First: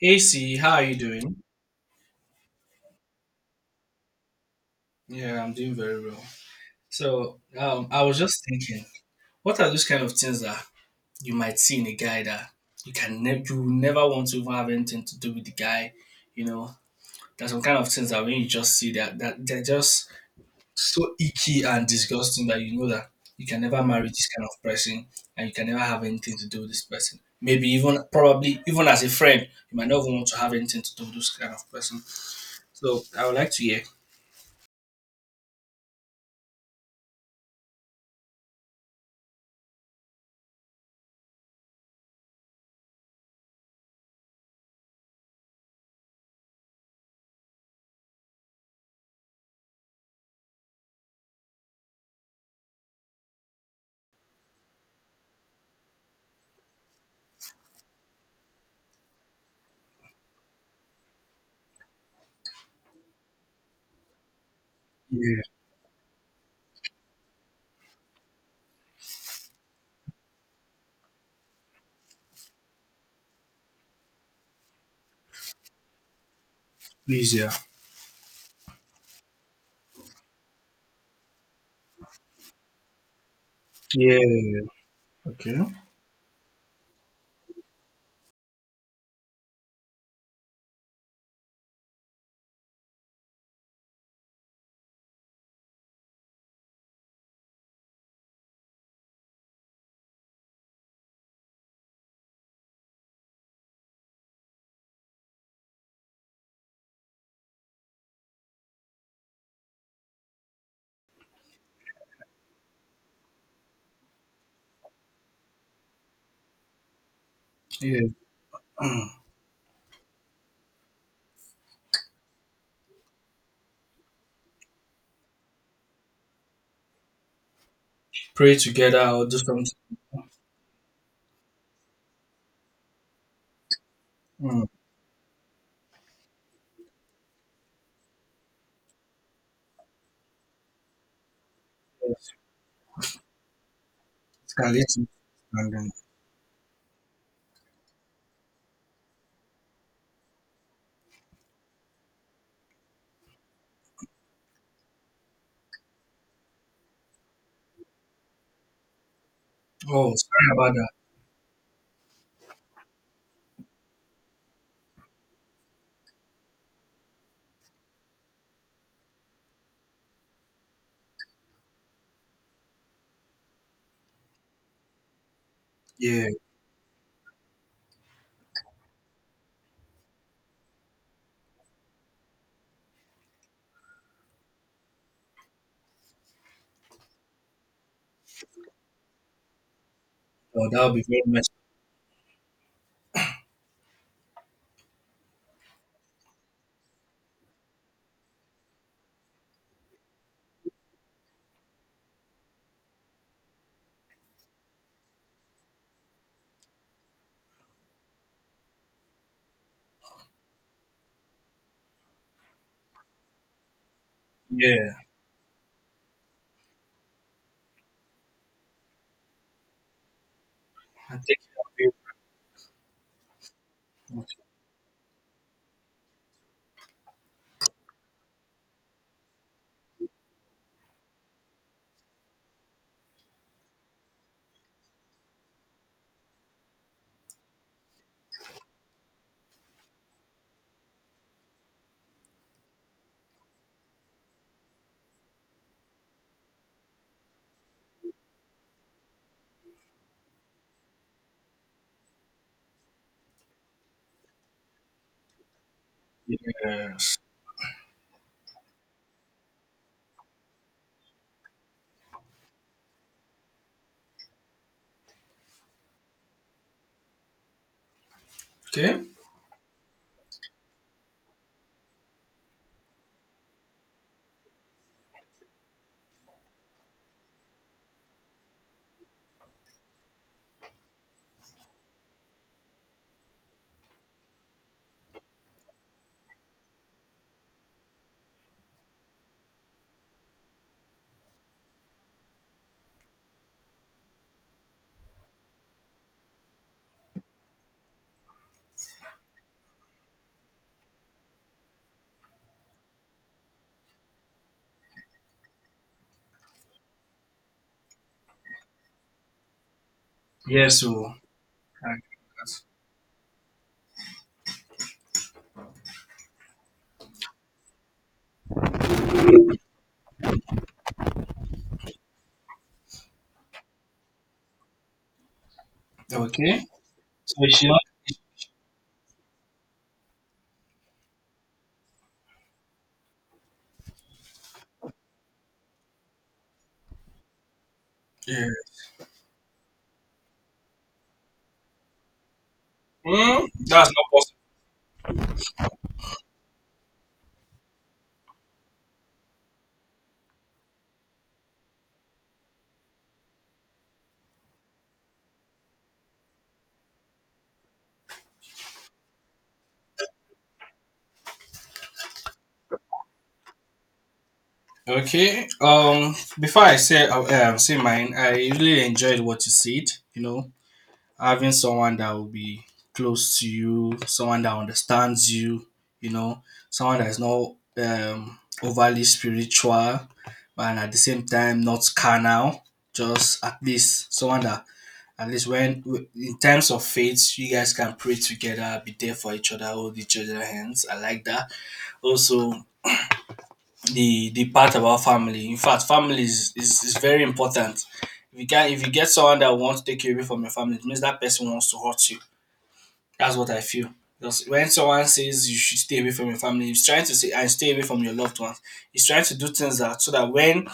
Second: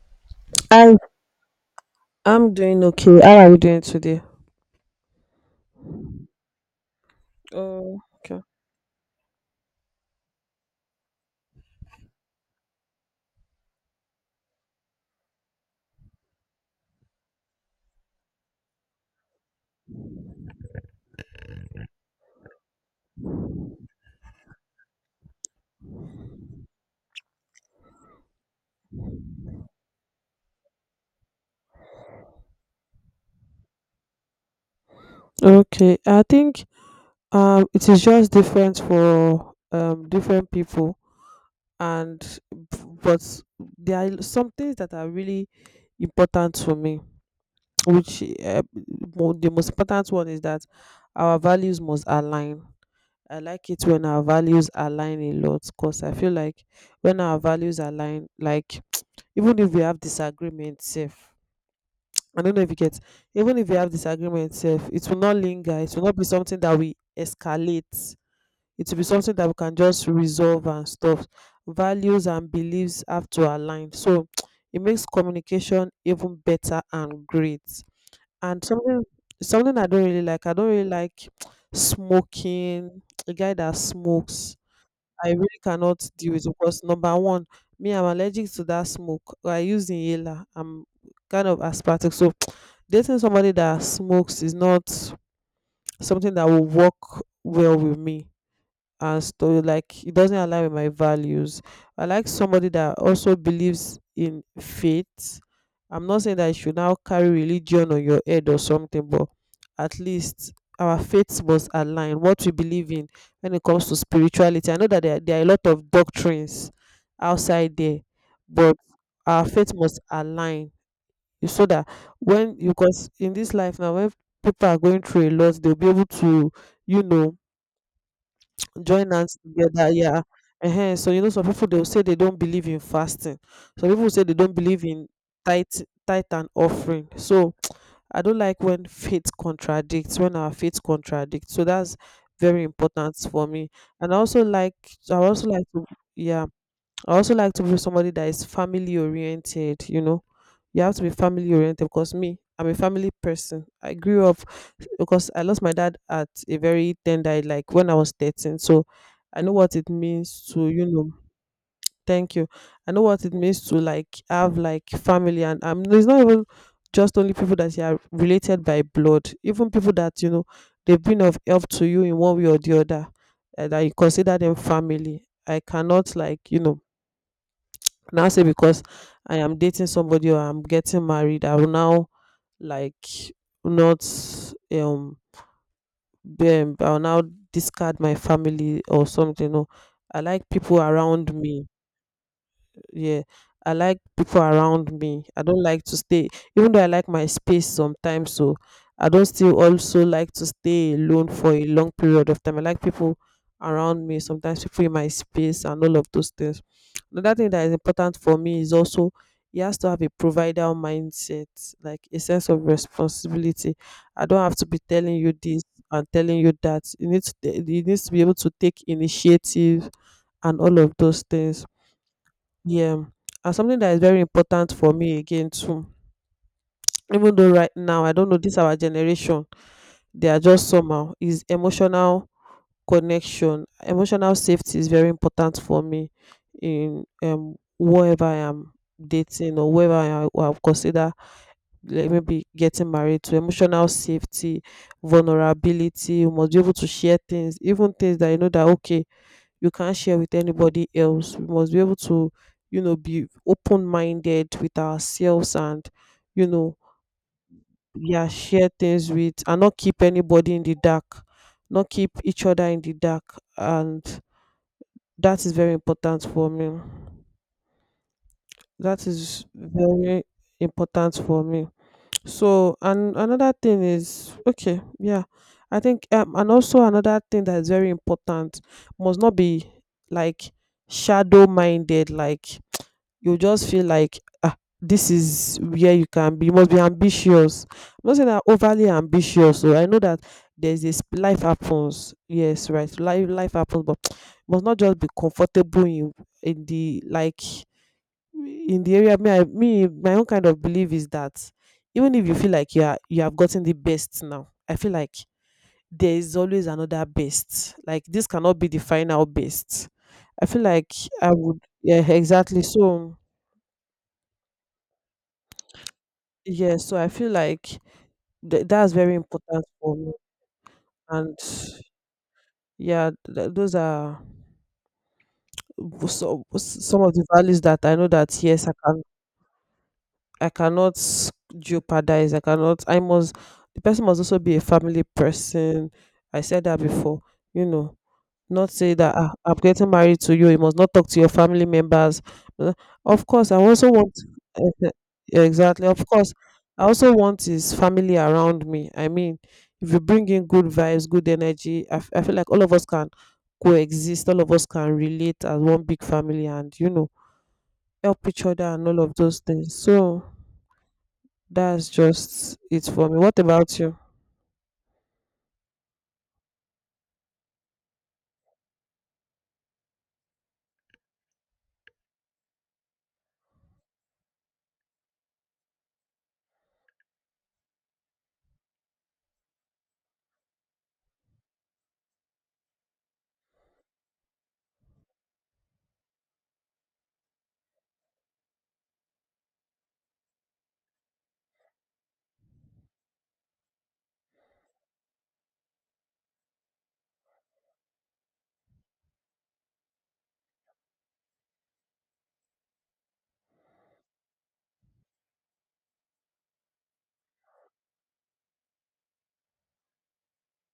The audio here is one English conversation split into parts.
Hey C, how are you I doing? I'm doing okay. How are you doing today? Yeah, I'm doing very well. So Oh, I was okay. just thinking, what are those kind of things that you might see in a guy that you never want to even have anything to do with the guy? You know, there's some kind of things that when you just see that they're just so icky and disgusting that you know that you can never marry this kind of person and you can never have anything to do with this person. Maybe even probably even as a friend, you might not even want to have anything to do with this kind of person. So I would like to hear. Okay, I think it is just different for different people and but there are some things that are really important to me, which the most important one is that our values must align. I like it when our values align a lot because I feel like when our values align, like even if we have disagreements, safe. I don't know if you get, even if you have disagreement itself, it will not Yeah, linger. It will not be something that we escalate. It will be something that we can just resolve and stuff. Values and beliefs have to align. So it makes communication even better and please, yeah. great. And something I don't really like. I don't really like smoking. A guy that Yeah. smokes. I Okay. really cannot deal with it because number one, me I'm allergic to that smoke. I use inhaler. I'm kind of asthmatic, so dating somebody that smokes is not something that will work well with me and stuff like it doesn't align with my values. I like somebody that also believes in faith. I'm not saying that you should now carry religion on your head or something, but at least our faiths must align, what we believe in. When it comes to spirituality, I know that there are a lot of doctrines outside there, Yeah. but Mm. our faith must align. You so that when you, because in this life now, when people are going through a lot, they'll be able to, you know, Pray together join or do hands something. together, yeah. So you know, some people they'll say they don't believe in fasting, some people say they don't Mm. believe in tight, tight and offering. So I don't like when faith contradicts, when our faith contradicts, so that's Yes. very important for me, and I also It can like, lead to I also like to, understanding. yeah, I also like to be somebody that is family oriented, you know. You have to be family oriented because me, I'm a family person. I grew up because I lost my dad at a very tender, like when I was 13. So I know what it Oh, means sorry to, about you that. know, thank you. I know what it means to like have like family, and it's not even just only people that you are related by blood, even people that, you know, they've been of help to you in one way or the other, and I consider them family. I cannot Yeah. like, you know, now say because I am dating somebody or I'm getting married, I will now like not um be, I will now discard my family or something. No, I like Oh, people that would be very around much. me, yeah. I like people around me. I don't like to stay, even though I like my space sometimes. So I don't still also like to stay alone for a long period of time. I like people around me, sometimes people in my space and all of those things. Another thing that is important for me is also he has to have a provider mindset, like a sense of responsibility. I don't have to be Yeah. telling you this and telling you that. You need to, you need to be able to take initiative and all of I those think things. that Yeah, and something that is very would important for me again too, even though right now I don't know, this our generation, they are just somehow, is emotional connection. Emotional safety is very important for me in whoever I am dating, or who I consider like maybe getting married to. Emotional safety, vulnerability, you must be able to share things, even things that you know that okay you can't share with anybody else. We must be able to, you know, be open minded with ourselves and, be, you know, yeah. yeah, share things with, and not keep anybody in the dark, not keep each other in the dark, and that is very important for me. Okay. That is very important for me. So and another thing is okay, yeah, I think and also another thing that is very important, must not be like shadow minded, like you just feel like ah, this is where you can be, you must be ambitious. I'm not saying that overly ambitious, so I know that there's this, life happens, yes, right, life happens, but you must not just be comfortable in the like, in the area. Me, I, me my own kind of belief is that even if you feel like you are, you have gotten the best now, I feel like there is always another best, like this cannot be the final best. I feel Yeah, so like I would, I yeah, think exactly, that's- so yes, so I feel like that's very important for me, and yeah, those are so, okay. some of the So values she, that I know that yes, I can, I cannot jeopardize. I cannot. I must. The person must also be a family person. I said that before. You know, yeah. not say that ah, I'm getting married to you, you must not talk to your family members. Uh, Of Mm, course, I that's also not want possible. eh, exactly. Of course, I also want his family around me. I mean, if you bring in good vibes, good energy, I, I feel like all of us can coexist. All of us can relate as one big family, and you know, help each other and all of those things. So. That's just it for me. What about you? Okay. Before I say, say mine. I really enjoyed what you said. You know, having someone that will be close to you, someone that understands you, you know, someone that is not overly spiritual and at the same time not carnal, just at least someone that at least when in terms of faith you guys can pray together, be there for each other, hold each other hands. I like that. Also, the part about family. In fact, family is very important. If you get someone that wants to take you away from your family, it means that person wants to hurt you. That's what I feel. Because when someone says you should stay away from your family, he's trying to say and stay away from your loved ones. He's trying to do things that, so that when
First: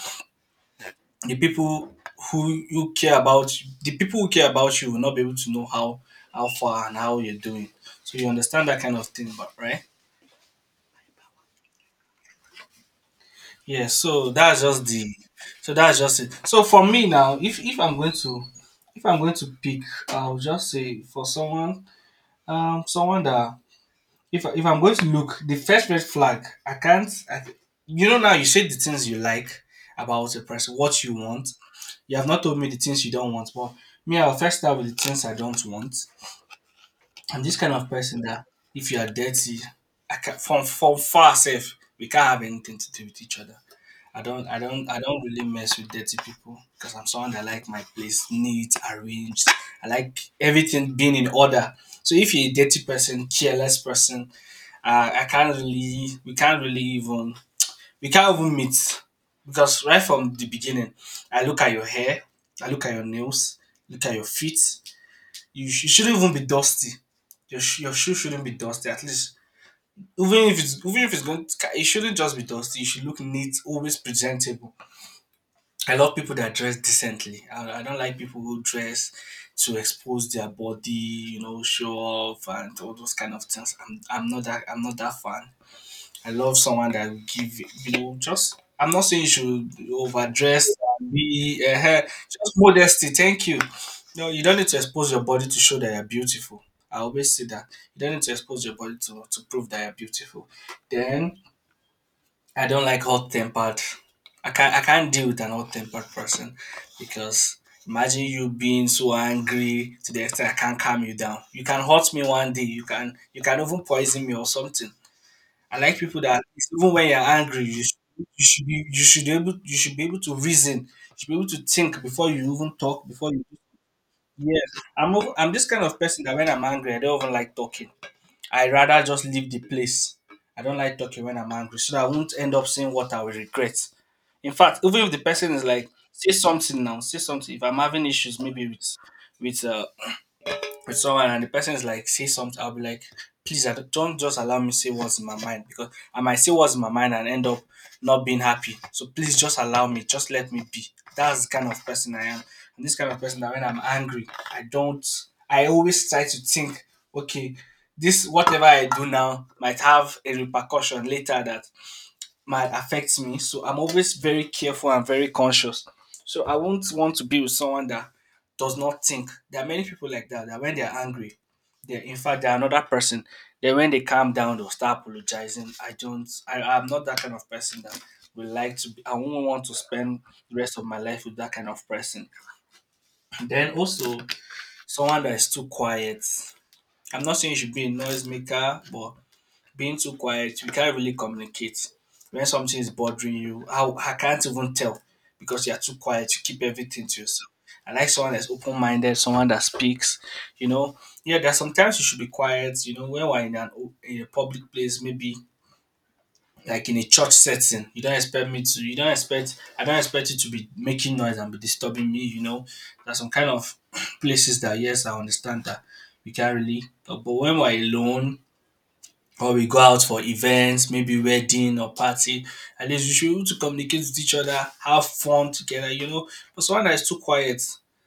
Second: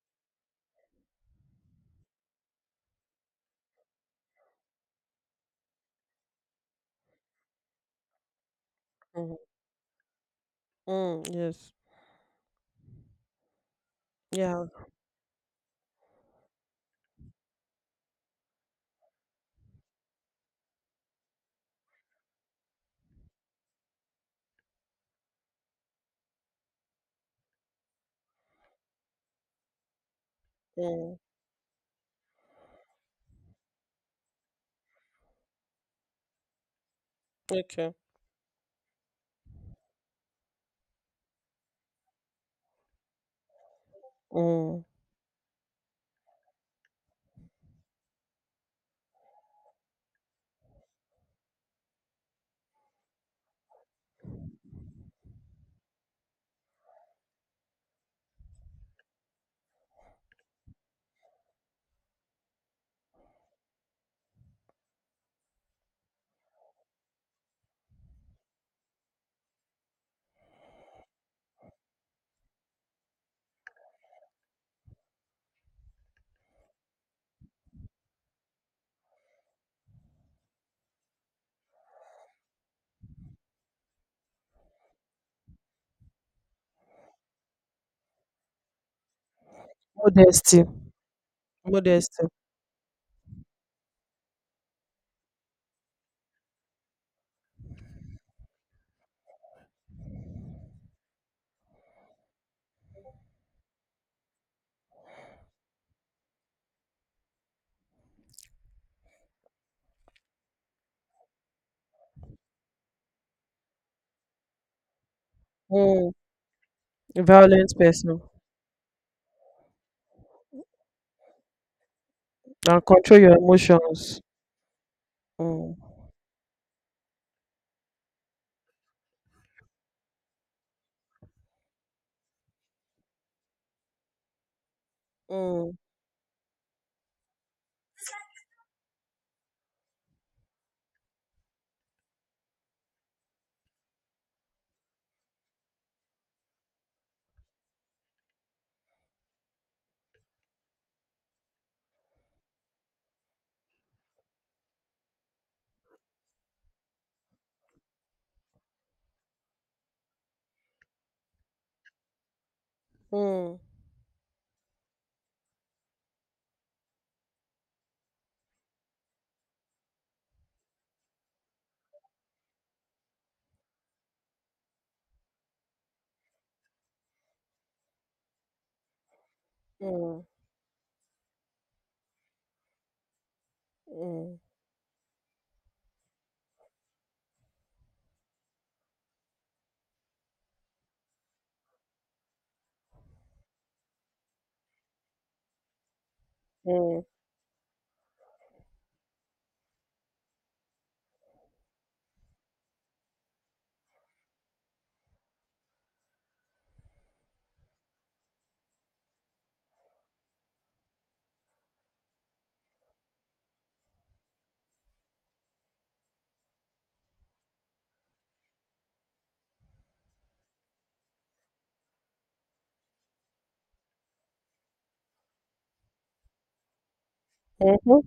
the people who you care about, the people who care about you will not be able to know how far and how you're doing. So you understand that kind of thing, Mm, but right? mm, yes. Yeah. So that's Yeah. just the. So that's just it. So for me now, if I'm going to, if I'm going to pick, I'll just say for someone, someone that if I'm going to look, the first red flag, I can't. I, you know, now you say the things you like about a person, what you Mm, want. You have not told me the things you don't want, but me, I'll first start with the things I don't want. I'm this kind of okay. person that if you are dirty, I can, from far safe, we can't have anything to do with each other. I don't I don't Mm. I don't really mess with dirty people because I'm someone that like my place neat, arranged. I like everything being in order. So if you're a dirty person, careless person, I can't really, we can't even meet because right from the beginning I look at your hair, I look at your nails, look at your feet. You shouldn't even be dusty. Your shoe shouldn't be dusty. At least, even if it's going to, it shouldn't just be dusty. You should look neat, always presentable. I love people that dress decently. I don't like people who dress to expose their body, show off and all those kind of things. I'm not that fan. I love someone that will give, just, I'm not saying you should Modesty. overdress and be, Modesty. just modesty. Thank you. No, you don't need to expose your body to show that you're beautiful. I always say that. You don't need to expose your body to prove that you're beautiful. Then, I don't like hot tempered. I can't deal with an hot tempered person because imagine you being so angry to the extent I can't calm you down. You can hurt me one day. You can even poison me or something. I like Mm. people that even when you're A angry, violent you should, person you should be able to reason. You should be able to think before you even and talk. control Before your you, emotions. yes, I'm this Mm. kind of person that when I'm angry, I don't even like talking. I rather just leave the place. I don't like talking when I'm angry, so that I won't end up saying what I will regret. In fact, even if the person is Mm. like, say something now, say something. If I'm having issues, maybe with uh, with someone, and the person is like say something, I'll be like, please, I don't just allow me say what's in my mind, because I might say what's in my mind and end up not being happy. So please just allow me, just let me be. That's the kind of person I am. And this kind of person that when I'm angry, I don't, I always try to think, okay, this whatever I do now might have a repercussion later that might affect me. Mm. So I'm always very careful and very conscious. So I won't want to be with someone that does not think. There are many people like that when they're angry, they're, in fact, they're another person. Then when they calm down, they'll start apologizing. I don't I, I'm not that kind of person that would like to be, I won't want to spend Mm. the rest of my life with that kind of person. Then also Mm. someone that is too quiet. I'm not saying you should be a noisemaker, but being too quiet, we can't really communicate. When something is bothering you, I can't even tell because you're too quiet. You keep Mm. everything to yourself. I like someone that's open minded, someone that speaks. You know, yeah, there's sometimes you should be quiet. You know, when we're in a public place, maybe like in a church setting, you don't expect me to. You don't expect. I don't expect you to be making noise and be disturbing me. You know, there's some kind of places that, yes, I understand that we can't really. But when we're alone, or we go out for events, maybe wedding or party, at least we should be able to communicate with each other, have fun together. But someone that is too quiet, Mhm.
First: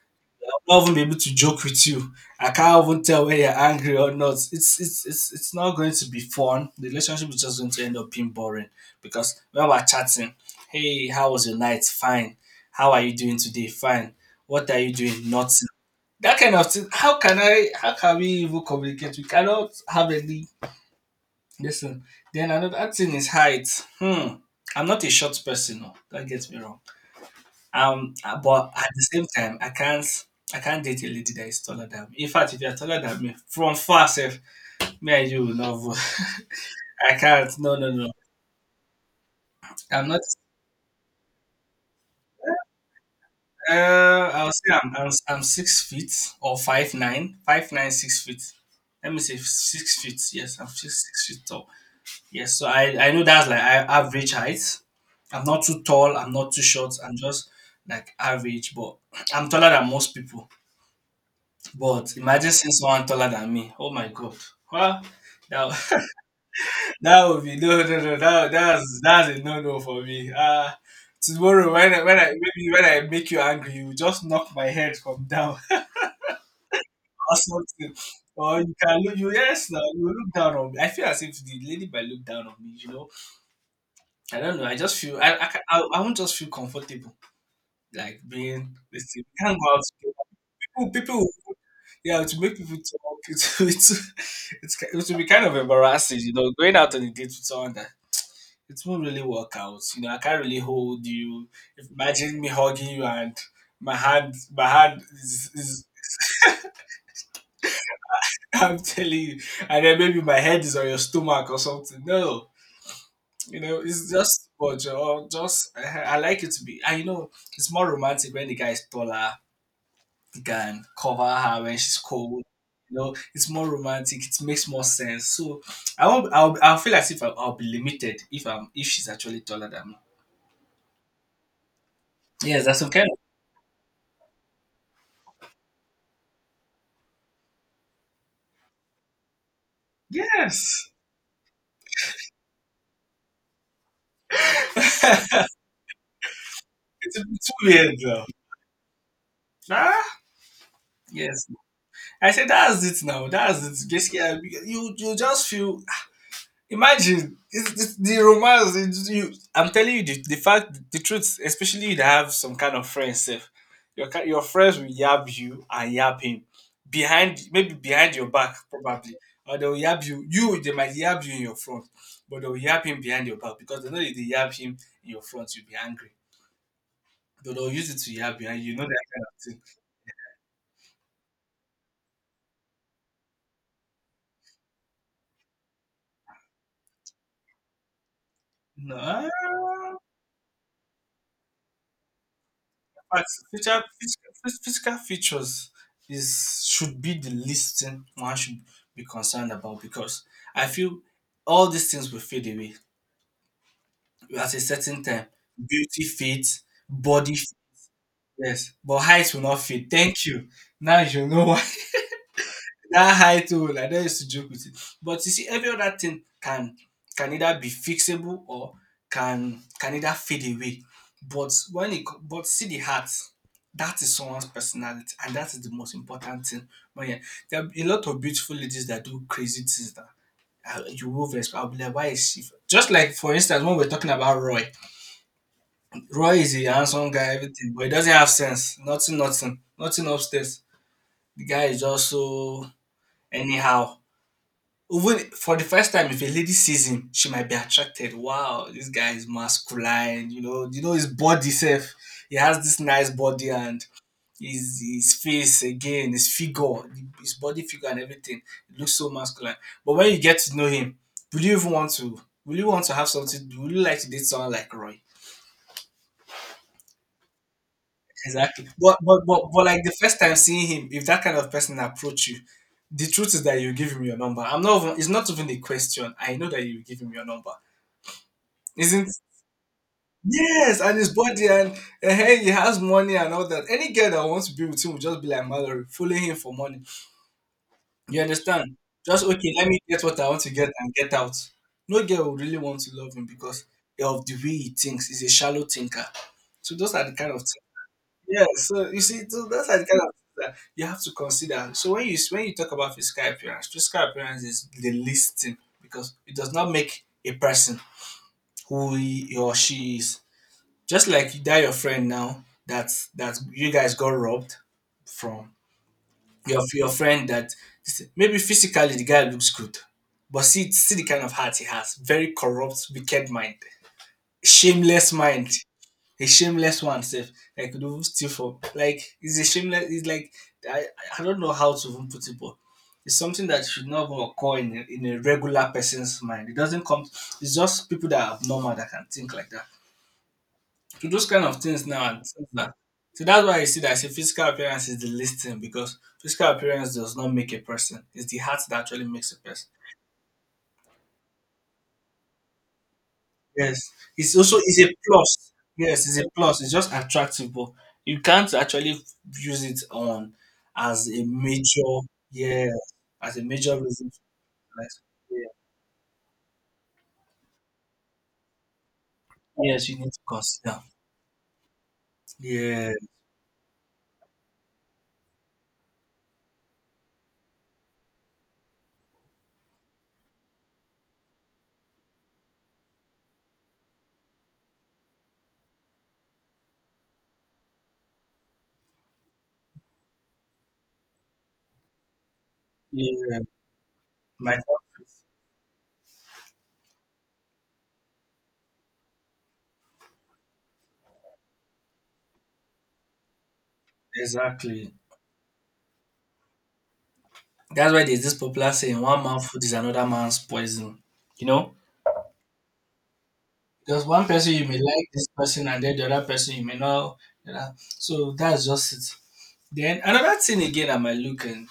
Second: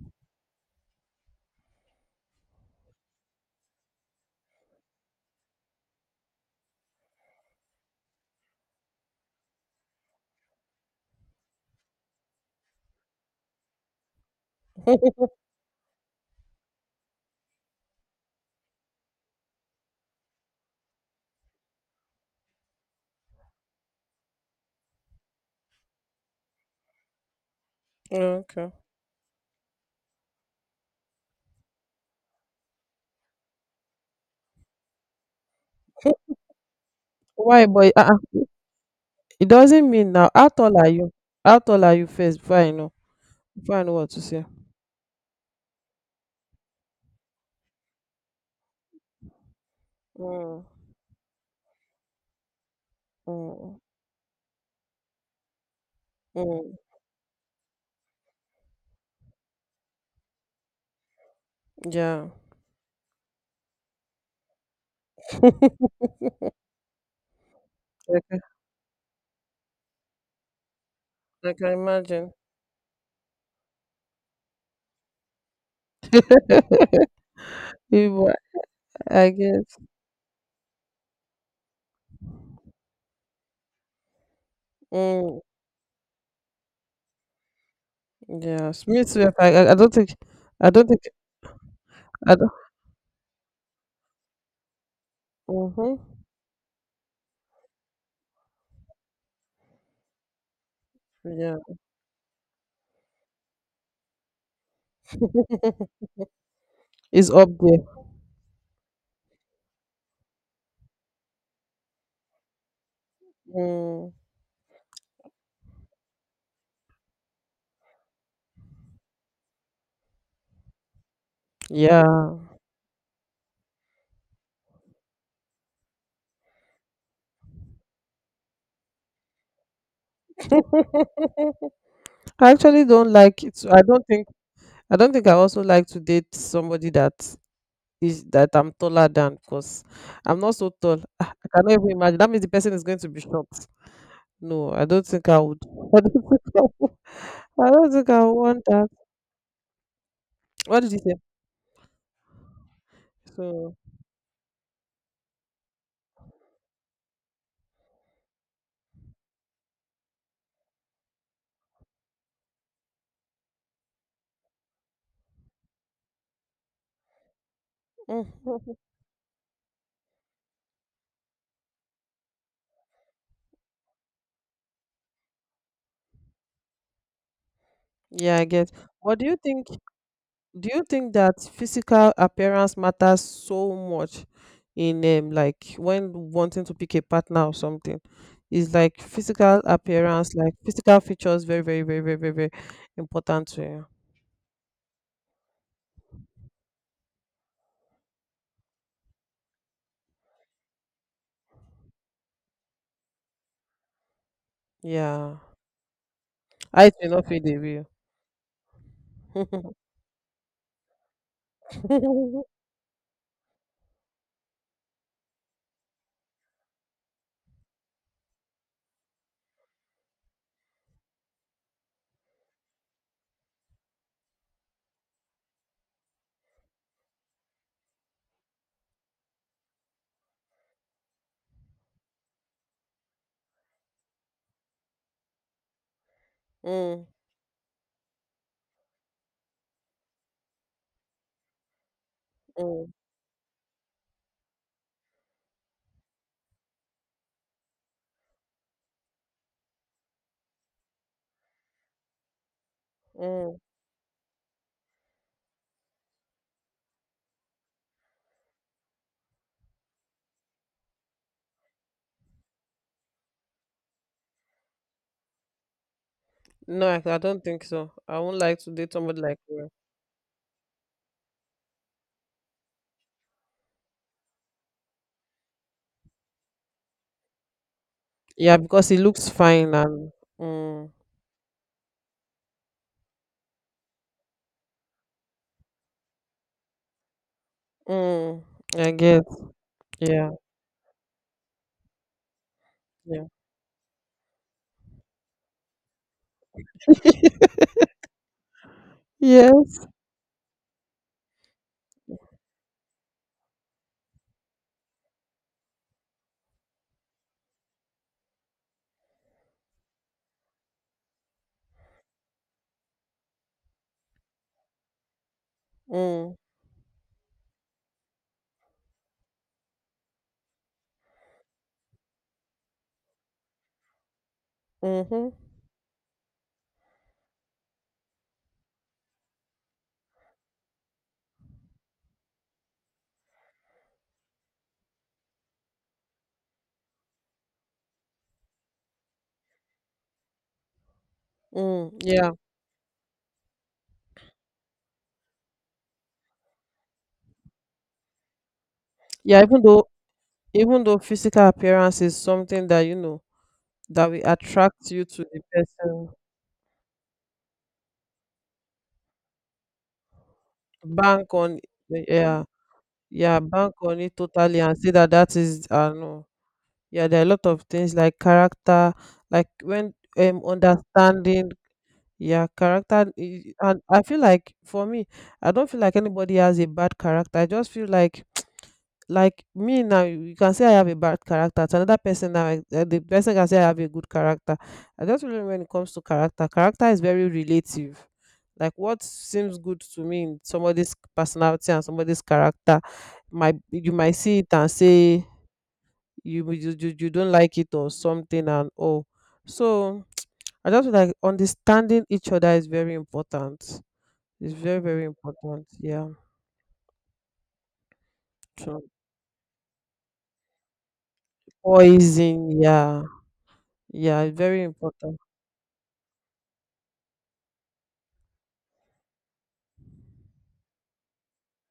I'll not even be able to joke with you. I can't even tell whether you're angry or not. It's not going to be fun. The relationship is just going to end up being boring because when we're chatting, hey, how was your night? Fine. How are you doing today? Fine. What are you doing? Nothing. That kind of thing. How can I? How can we even communicate? We cannot have any. Listen, then another thing is height. Hmm. I'm not a short person, no. Don't get me wrong. Okay. But at the same time, I can't date a lady that is taller than me. In fact, if you're taller than me, from far self, me and you will not vote. I can't. Why? No, no, But no. It doesn't I'm mean not. now. How tall are you? How tall are you first? Before I know. Before I know what to say. I'll say I'm 6 feet or five nine six feet. Let me say 6 feet. Yes, Mm. I'm six feet tall. Yes, so I know that's like Mm. Average height. I'm not too tall, I'm not too Mm. short, I'm just like average, but I'm taller than most people. But Yeah. imagine seeing someone taller than me. Oh my god. Well, I that, that would be no no no no, can, that's a no no for me. I can Tomorrow when I imagine. maybe when I make you angry, you just knock my head from down or something. People, Or you can look, I you guess. yes, now you look down on me. I feel as if the lady might look down on me, you know. I don't know. I just feel I Mm. I, ca- I, I won't just feel comfortable like being Yes. Me this too. thing. If We I, can't go I out don't think. together. I don't People, think. People, yeah, I to don't. make people talk. It will be kind of Mm-hmm. embarrassing, going out on a date with someone that it won't really work out. You know, I can't really hold you. Yeah. Imagine me hugging you and my hand is it's up there. I'm telling you, and then maybe my head is on your stomach or something. No, you know, it's Mm. just, but just, I like it to be. I know it's more romantic when the guy is taller. He can cover her when she's cold. Yeah. You know, it's more romantic. It makes more sense. So I won't. I'll feel as if I'll be limited if she's actually taller than me. I Yes, that's actually okay, kind don't of. like it. I don't think I don't think I also like to date somebody that is that I'm taller than, because I'm not so Yes. tall. Ah, I cannot even imagine. That means the person is going to be short. No, I don't think I It's would. I don't think I would. a bit I don't weird think though. I would want that. Ah, What did you say? yes. I said that's it now. That's So it. Basically, you just feel. Imagine it's the romance. I'm telling you the fact, the truth, especially you that have some kind of friends. Sef, your friends will yab you and yab him behind, maybe behind your back, Mhm. probably, or they'll yab you. They might yab you in your front, but they'll yab him behind your back because they know if they yab him in your front, you'll be angry. But they'll use it to yab Yeah, I behind guess. you. And you know But do you that think, do you think that physical appearance matters so much in like when wanting to pick a partner or something? Is kind of like thing. physical No. appearance, like physical features very But important to physical, you? physical, physical features is should be the least thing one should be concerned about, because I feel all these things will fade away at a certain time. Yeah. Beauty fades, I do not body feel fades, the view. yes, but height will not fade. Thank you. Now you know. That height, oh, I don used to joke with it. But you see every other thing can either be fixable or can either fade away. But but see, the heart, that is someone's personality, and that is the most important thing. When you- there are a lot of beautiful ladies that do crazy things that you will respect. I'll be like, why is she? Just like, for instance, when we're talking about Roy, Roy is a Mm, handsome guy, everything, but he doesn't have sense. Nothing, nothing, nothing upstairs. The guy is just so mm, anyhow, even for the first time, if a lady sees him, she might be attracted. Wow, this guy is masculine. You know his body self. He has this nice body mm. and his face again, his figure, his body figure and everything. It looks so masculine. But when you get to know him, will you even want to? Will you want to have something? Will you like to date someone like Roy? No, I don't think so. I won't like Exactly. to date But somebody like you. like the first time seeing him, if that kind of person approach you, the truth is that you give him your number. I'm not. Even, it's not even a question. I know that you give him your number. Yeah, because he Isn't. looks fine and Yes, mm, and his body and hey, he has money and all that. Any girl that wants to be with him will just be like Mallory, fooling him for money. You mm, understand? I guess. Just okay, let me get what I Yeah, want to get and get out. No girl will really want to love him yeah. because of the way he thinks. He's a shallow thinker. So those are the kind of things. Yeah, so you see, so Yeah. those are the kind of things that you have to consider. So when you talk about physical appearance is the least thing because it does not make a person who he or she is. Just like that your friend now that you guys got robbed from Mm, your friend that maybe physically the guy looks good, but see the kind of heart he has, very corrupt, wicked mind, shameless mm-hmm, mind, a shameless one self. Like they will steal for, like it's a shameless. It's like I I don't know how to even put it, but it's something that should not even occur in a regular person's mind. It doesn't come. It's just people that are abnormal that can think like that to those kind of things mm, now. Yeah. So that's why I see that I say physical appearance is the least thing because physical appearance does not make a person. It's the heart that actually makes a Yeah, even person. though, even though physical appearance is something that you know Yes. that will It's also it's attract a you to the plus. Yes, person, it's a plus. It's just attractive, but you can't actually use it on as a bank on, major, yeah, yeah, as yeah, a bank major on reason it to, totally and like, say that that yeah. is no. Yeah, there are a lot of things like character, like Yes, when you need to consider. understanding, yeah, Yeah. character. And I feel like for me, I don't feel like anybody has a bad character. I just feel like me now, you can say I have a bad character. To another person now, the person can say I have a good character. I just feel when it comes to character, character is very relative. Like what seems good to me in somebody's personality and somebody's character, Yeah. might, you might see it My and thought- say you, you don't like it or something, and all so I just feel like understanding each other is very important. It's exactly. very important, yeah, That's why there's this popular true, saying, one man's food is another man's poison. You know? poison, yeah, Because yeah, one it's person very you may like important. this person and then the other person you may not. You know? So that's just it. Then another thing again I might look in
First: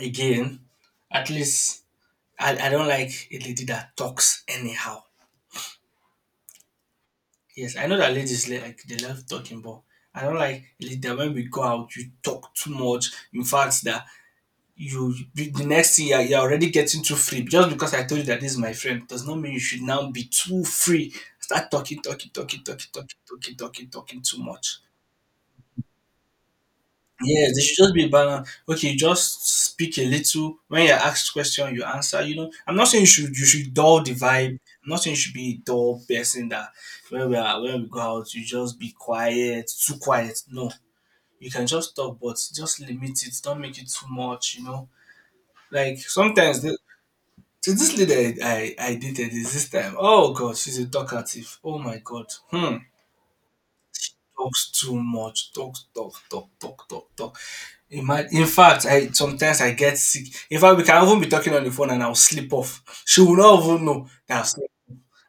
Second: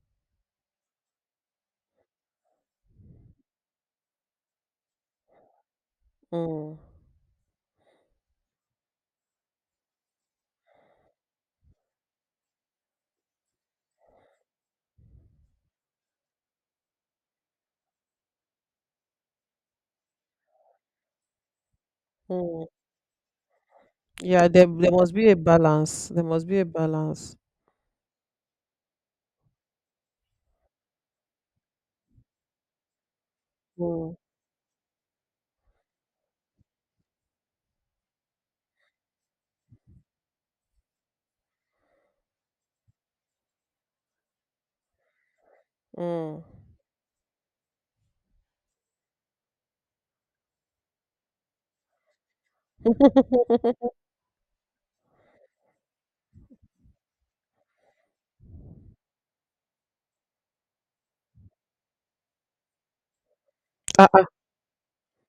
again, at least I don't like a lady that talks anyhow. Mm, Yes, I know that ladies like they love talking, but I don't like a lady that when we go out you talk too much. In fact, that you the next year you're already getting too free just because I told you that this is my friend does not mean you should now be too free, start talking talking talking mm. talking talking talking talking talking too Yeah, much. There must be a balance, there must be a balance. Yes, there should just be balance. Okay, just speak a little when you're asked question you answer, you know. I'm not saying you should dull the Mm, vibe. I'm not saying you should be a dull person that when we go out you just be quiet, too quiet. No, you can just talk, but just limit it, don't make it too much, you know, like mm. sometimes. So this lady I dated is this time. Oh god, she's a talkative. Oh my god. Hmm. Talks too much. Talk, talk, talk, talk, talk, talk. In fact, I sometimes I get sick. In fact, we can even be talking on the phone and I'll sleep off. She will not even know Ah, that I've slept.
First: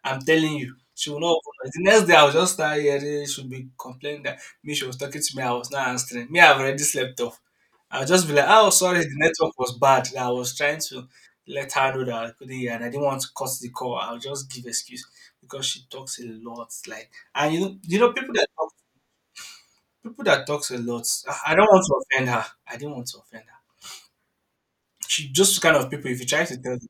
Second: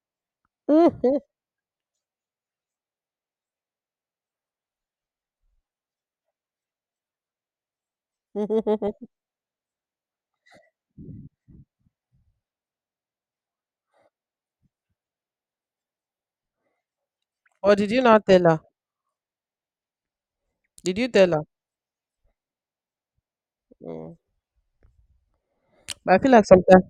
I'm telling you, she will ah. not open. The next day, I will just start hearing she'll be complaining that me, she was talking to me, I was not answering. Me, I've already slept off. I'll just be like, oh, sorry, the network was bad, that I was trying to let her know that I couldn't hear and I didn't want to cut the call. I'll just give excuse because she talks a lot. Like, and or did you you know not people tell that her, talk, people that talks a did lot, you tell her, I don't want to offend her. I didn't want to offend her. mm. She just kind of people, But I if you feel try like to tell them,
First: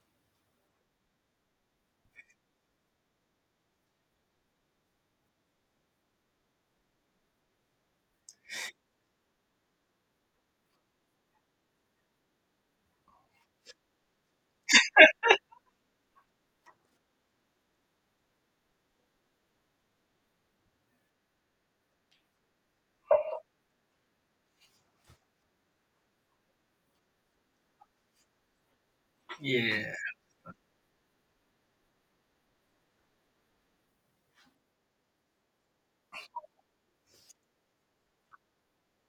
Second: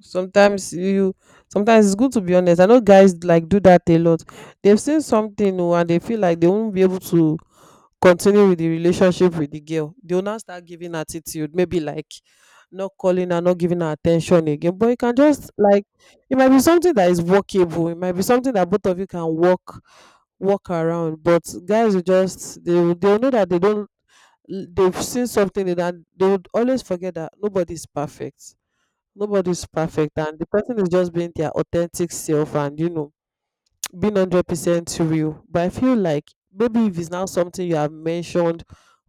sometimes you sometimes it's good to be honest. I know guys like do that a lot. They've seen something, and they feel like they won't be able to continue with the relationship with the girl. They'll now start giving attitude, maybe like not calling her, not giving her attention again. But you can just like, it might be something that is workable, it might be something that both of you can work around. But guys will just, they'll know that they don't, they've seen something in that. They would always forget that nobody's perfect nobody's yeah. perfect and the person is just being their authentic self, and you know, being 100% real. But I feel like maybe if it's now something you have mentioned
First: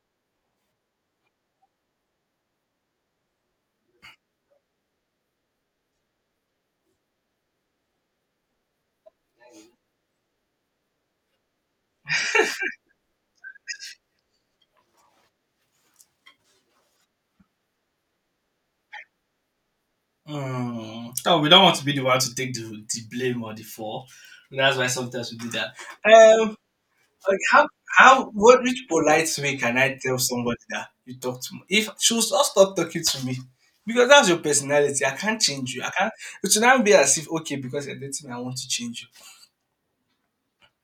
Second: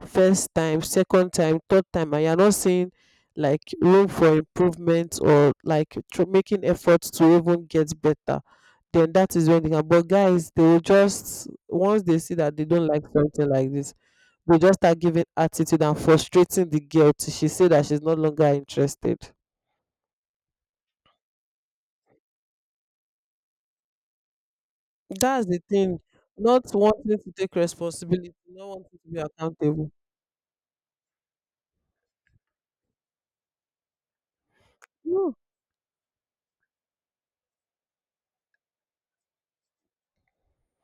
first time, second time, third time, and you're not seeing like room for improvement or like making efforts to even get better, then that is when they can. But guys, they will just, once they see that they don't like something like this, they just start giving attitude and frustrating the girl till she say that she's no longer interested. Mm. Oh, we don't want to be the one to take the blame or the fall. That's why sometimes we That's do the that. thing, Um, not wanting to like take how responsibility, what not which wanting to be polite way can accountable. I tell somebody that you talk to me? If she will just stop talking to me because that's your personality. I No, can't change you. I can't. It should not be as if okay because you're dating me, I want to change you.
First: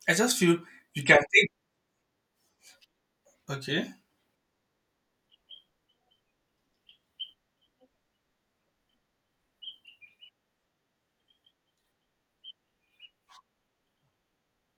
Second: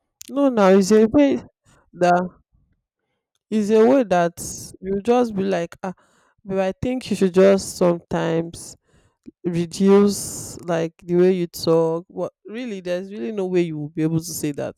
I just no, feel now it's you a can way take. that it's a Okay. way that you just be like, ah, but I think you should just sometimes reduce like the way you talk. What really? There's really no way you will be able to say that,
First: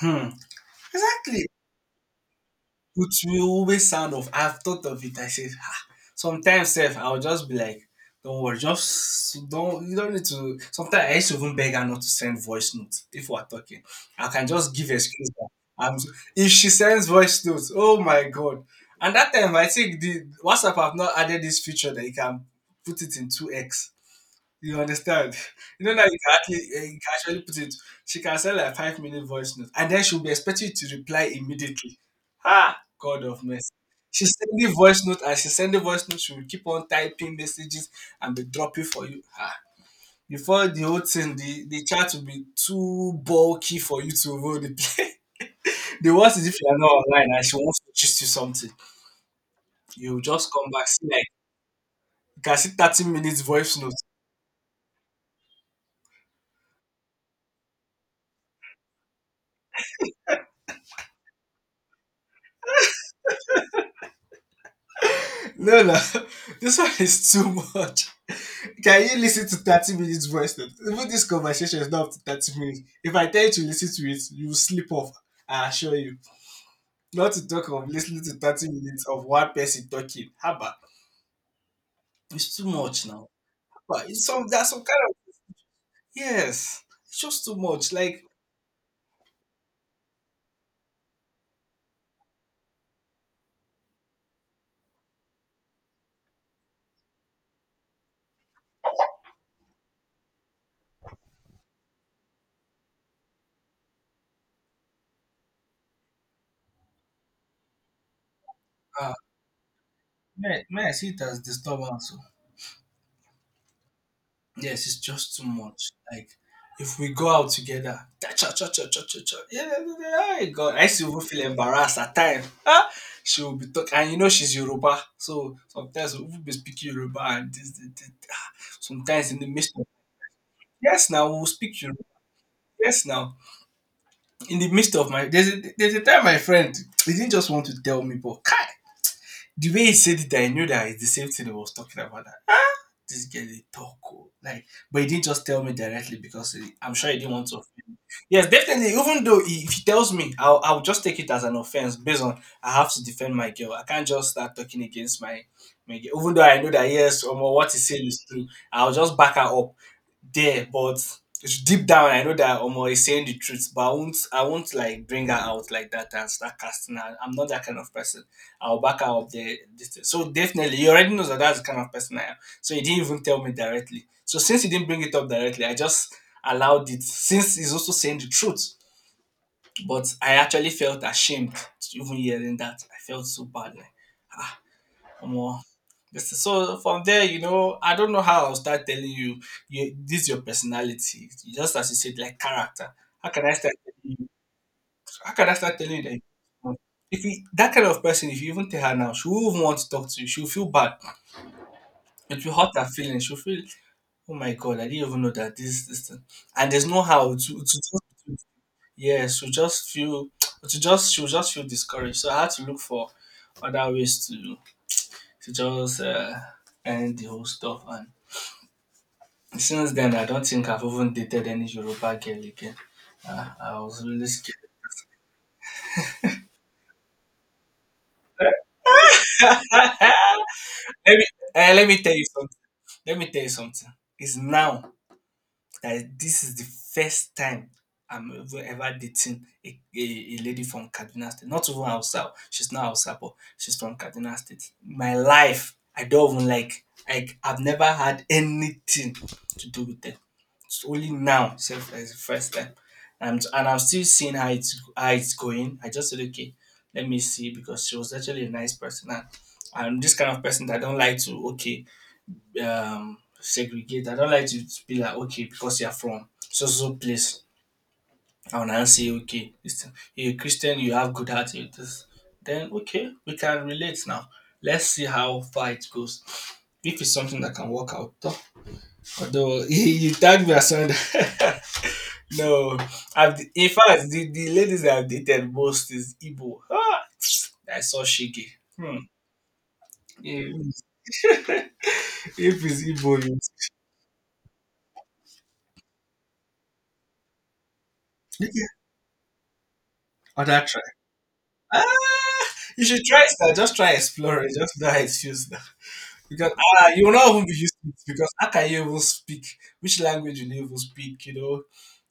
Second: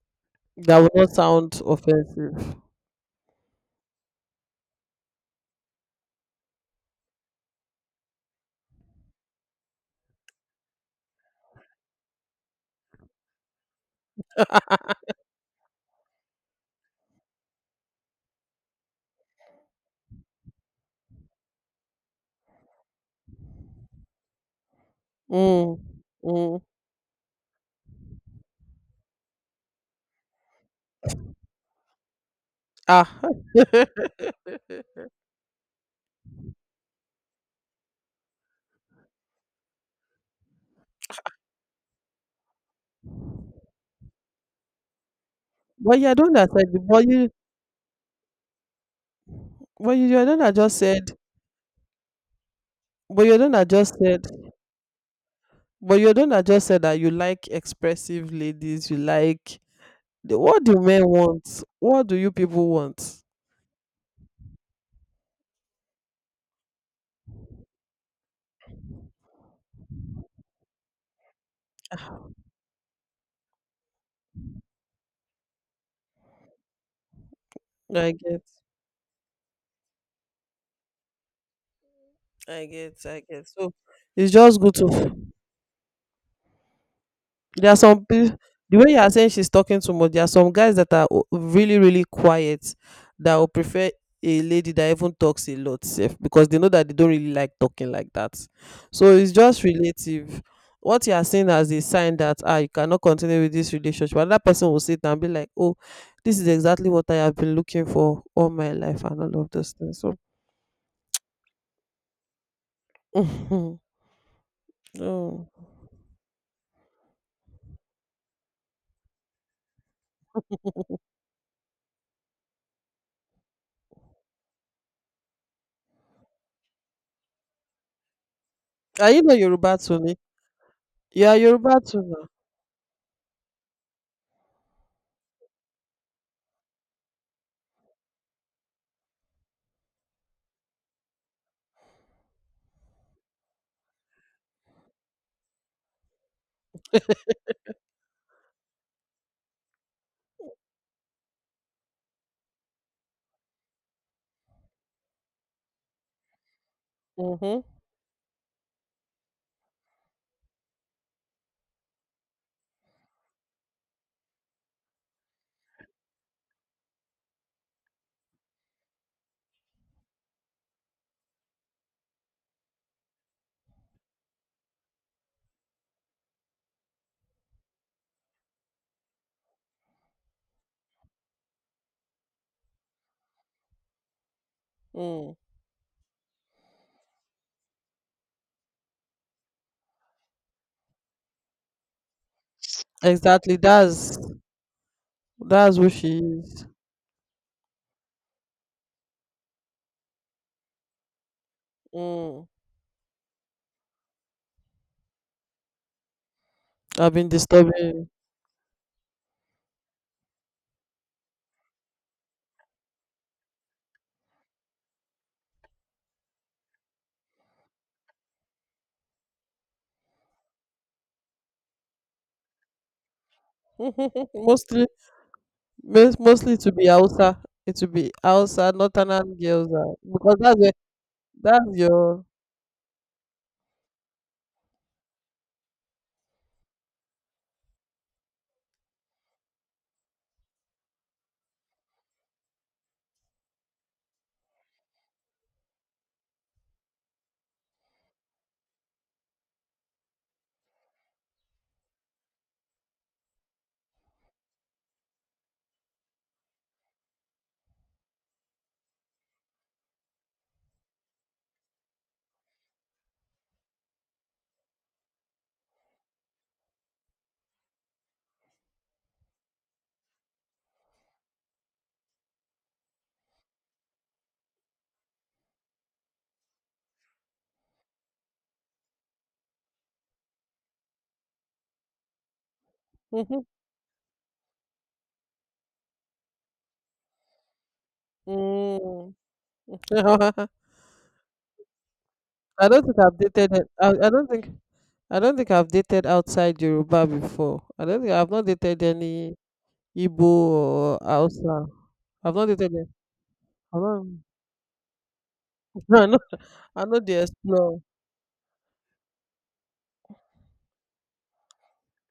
Hmm. that will not Exactly. sound offensive. It will always sound off. I've thought of it. I said, ah, sometimes self, I'll just be like, don't worry, just don't. You don't need to. Sometimes I used to even beg her not to send voice notes if we're talking. I can just give excuse. If she sends voice notes, oh my god! And that time I think the WhatsApp have not added this feature that you can put it in two X. You understand? Mm, You know that you can mm. actually, you can actually put it. She can send like 5 minute voice note, and then she'll be expecting you to reply immediately. Ah, Ah. God of mercy. She send the voice but note, and she send the voice note. She will keep on typing messages and be dropping for you. Ah, before the whole thing, the chat will be too bulky for you to hold it. The you're the one worst is that if you said, are not online and she wants to gist you something. but you, You will You're the one just that come just back said, see like you can see thirty but you're minutes the one that voice note. just said but you're the one that just said that you like expressive ladies. You like the, what do men want? What do you people want? No, no. This one is too much. Can you listen to 30 minutes voice note? Even this conversation is not up to 30 minutes. If I tell you to listen to it, you will sleep off. I assure you. Not to talk of I listening to get, 30 minutes of one person talking. Haba. It's too much I now. get. So But it's it's some just that's good some kind of, to. yes. It's just too There are much. some Like people, the way you are saying she's talking too much, there are some guys that are really, really quiet that will prefer a lady that even talks a lot sef, because they know that they don't really like talking like that. So it's just relative. What you are saying as a sign that ah, you cannot continue with this relationship, another person will sit and be like, oh, this is exactly what I have been looking for all my life uh, and all of those things. So, may I see it as disturbance. Yes, it's just too oh. much. Like if we go out together, cha cha cha cha cha cha cha. Yeah, yeah, yeah, yeah, yeah, God, I used to even feel embarrassed at times. Ah, she will be talking, and you know she's Yoruba, so sometimes we will be speaking Yoruba, and ah, Are you sometimes in not the midst Yoruba of to me? yes, You now we are will Yoruba speak Yoruba. to me. Yes, now in the midst of my there's a time my friend he didn't just want to tell me, but kai, the way he said it, I knew that it's the same thing he was talking about. This girl they talk oh. Like, but he didn't just tell me directly because I'm sure he didn't want to offend me. Yes, definitely. Even though if he tells me, I'll just take it as an offense. Based on, I have to defend my girl, I can't just start talking against my girl even though I know that, yes, or Mm-hmm. what he's saying is true. I'll just back her up there. But it's deep down, I know that omo is saying the truth, but I won't like bring her out like that and start casting her. I'm not that kind of person. I'll back her up there, this thing. So definitely he already knows that that's the kind of person I am. So he didn't even tell me directly. So since he didn't bring it up directly, I just allowed it since he's also saying the truth. But I actually felt ashamed even hearing that. I felt so bad. Like, Mm. more. So from there, I don't know how I'll start telling you, you this is your personality. Just as you said, like character. How can I Exactly. start telling That's. you? How can I start That's who telling you she that? is. If you, that kind of person, if you even tell her now, she won't even want to talk to you. She'll feel bad. It Mm. will hurt her feelings. She'll feel, oh my god, I didn't even know that this thing. And there's no I've been how to just, disturbing. yeah, she'll just feel to just she'll just feel discouraged. So I had to look for other ways to just end the whole stuff. And since then, I don't think I've even dated any Yoruba girl again. I was really scared. mostly, mostly to be Hausa. It will be Hausa, Northern girls, ah, because that's where, let me that's let me tell you your. something. Let me tell you something. It's now that this is the first time I'm ever, ever dating a lady from Kaduna State. Not even Hausa. She's not Hausa, but she's from Kaduna State. My life, I don't even like I've never had anything to do with them. It's only now, self, as the first time. And I'm still seeing how it's going. I just said, okay, let me see because she was actually a nice person. And I'm this kind of person that I don't like to, okay, um, segregate. I don't like to be like, okay, because you're from so so so place, I will now say, okay, listen, you're a Christian, you have good heart, you this. Then okay, we can relate now. Let's see how far it goes. If it's something that can work out, though. Although, you tag me as someone that- no, I've, in fact, the ladies that I've dated most is Igbo. Ah, I saw Shige. Hmm. mm. Yeah. If I it's don't think I've Igbo, dated. I don't think. I don't think I've dated outside Yoruba before. I don't think I've not you dated any Igbo other. or Hausa. Ah, I've not dated you them. should try it now. Just I try know. Explorer. Just know how it's used now. I know. Because, I ah, know you will they not even be used explore. to it. Because how can you even speak? Which language will you even speak? You know,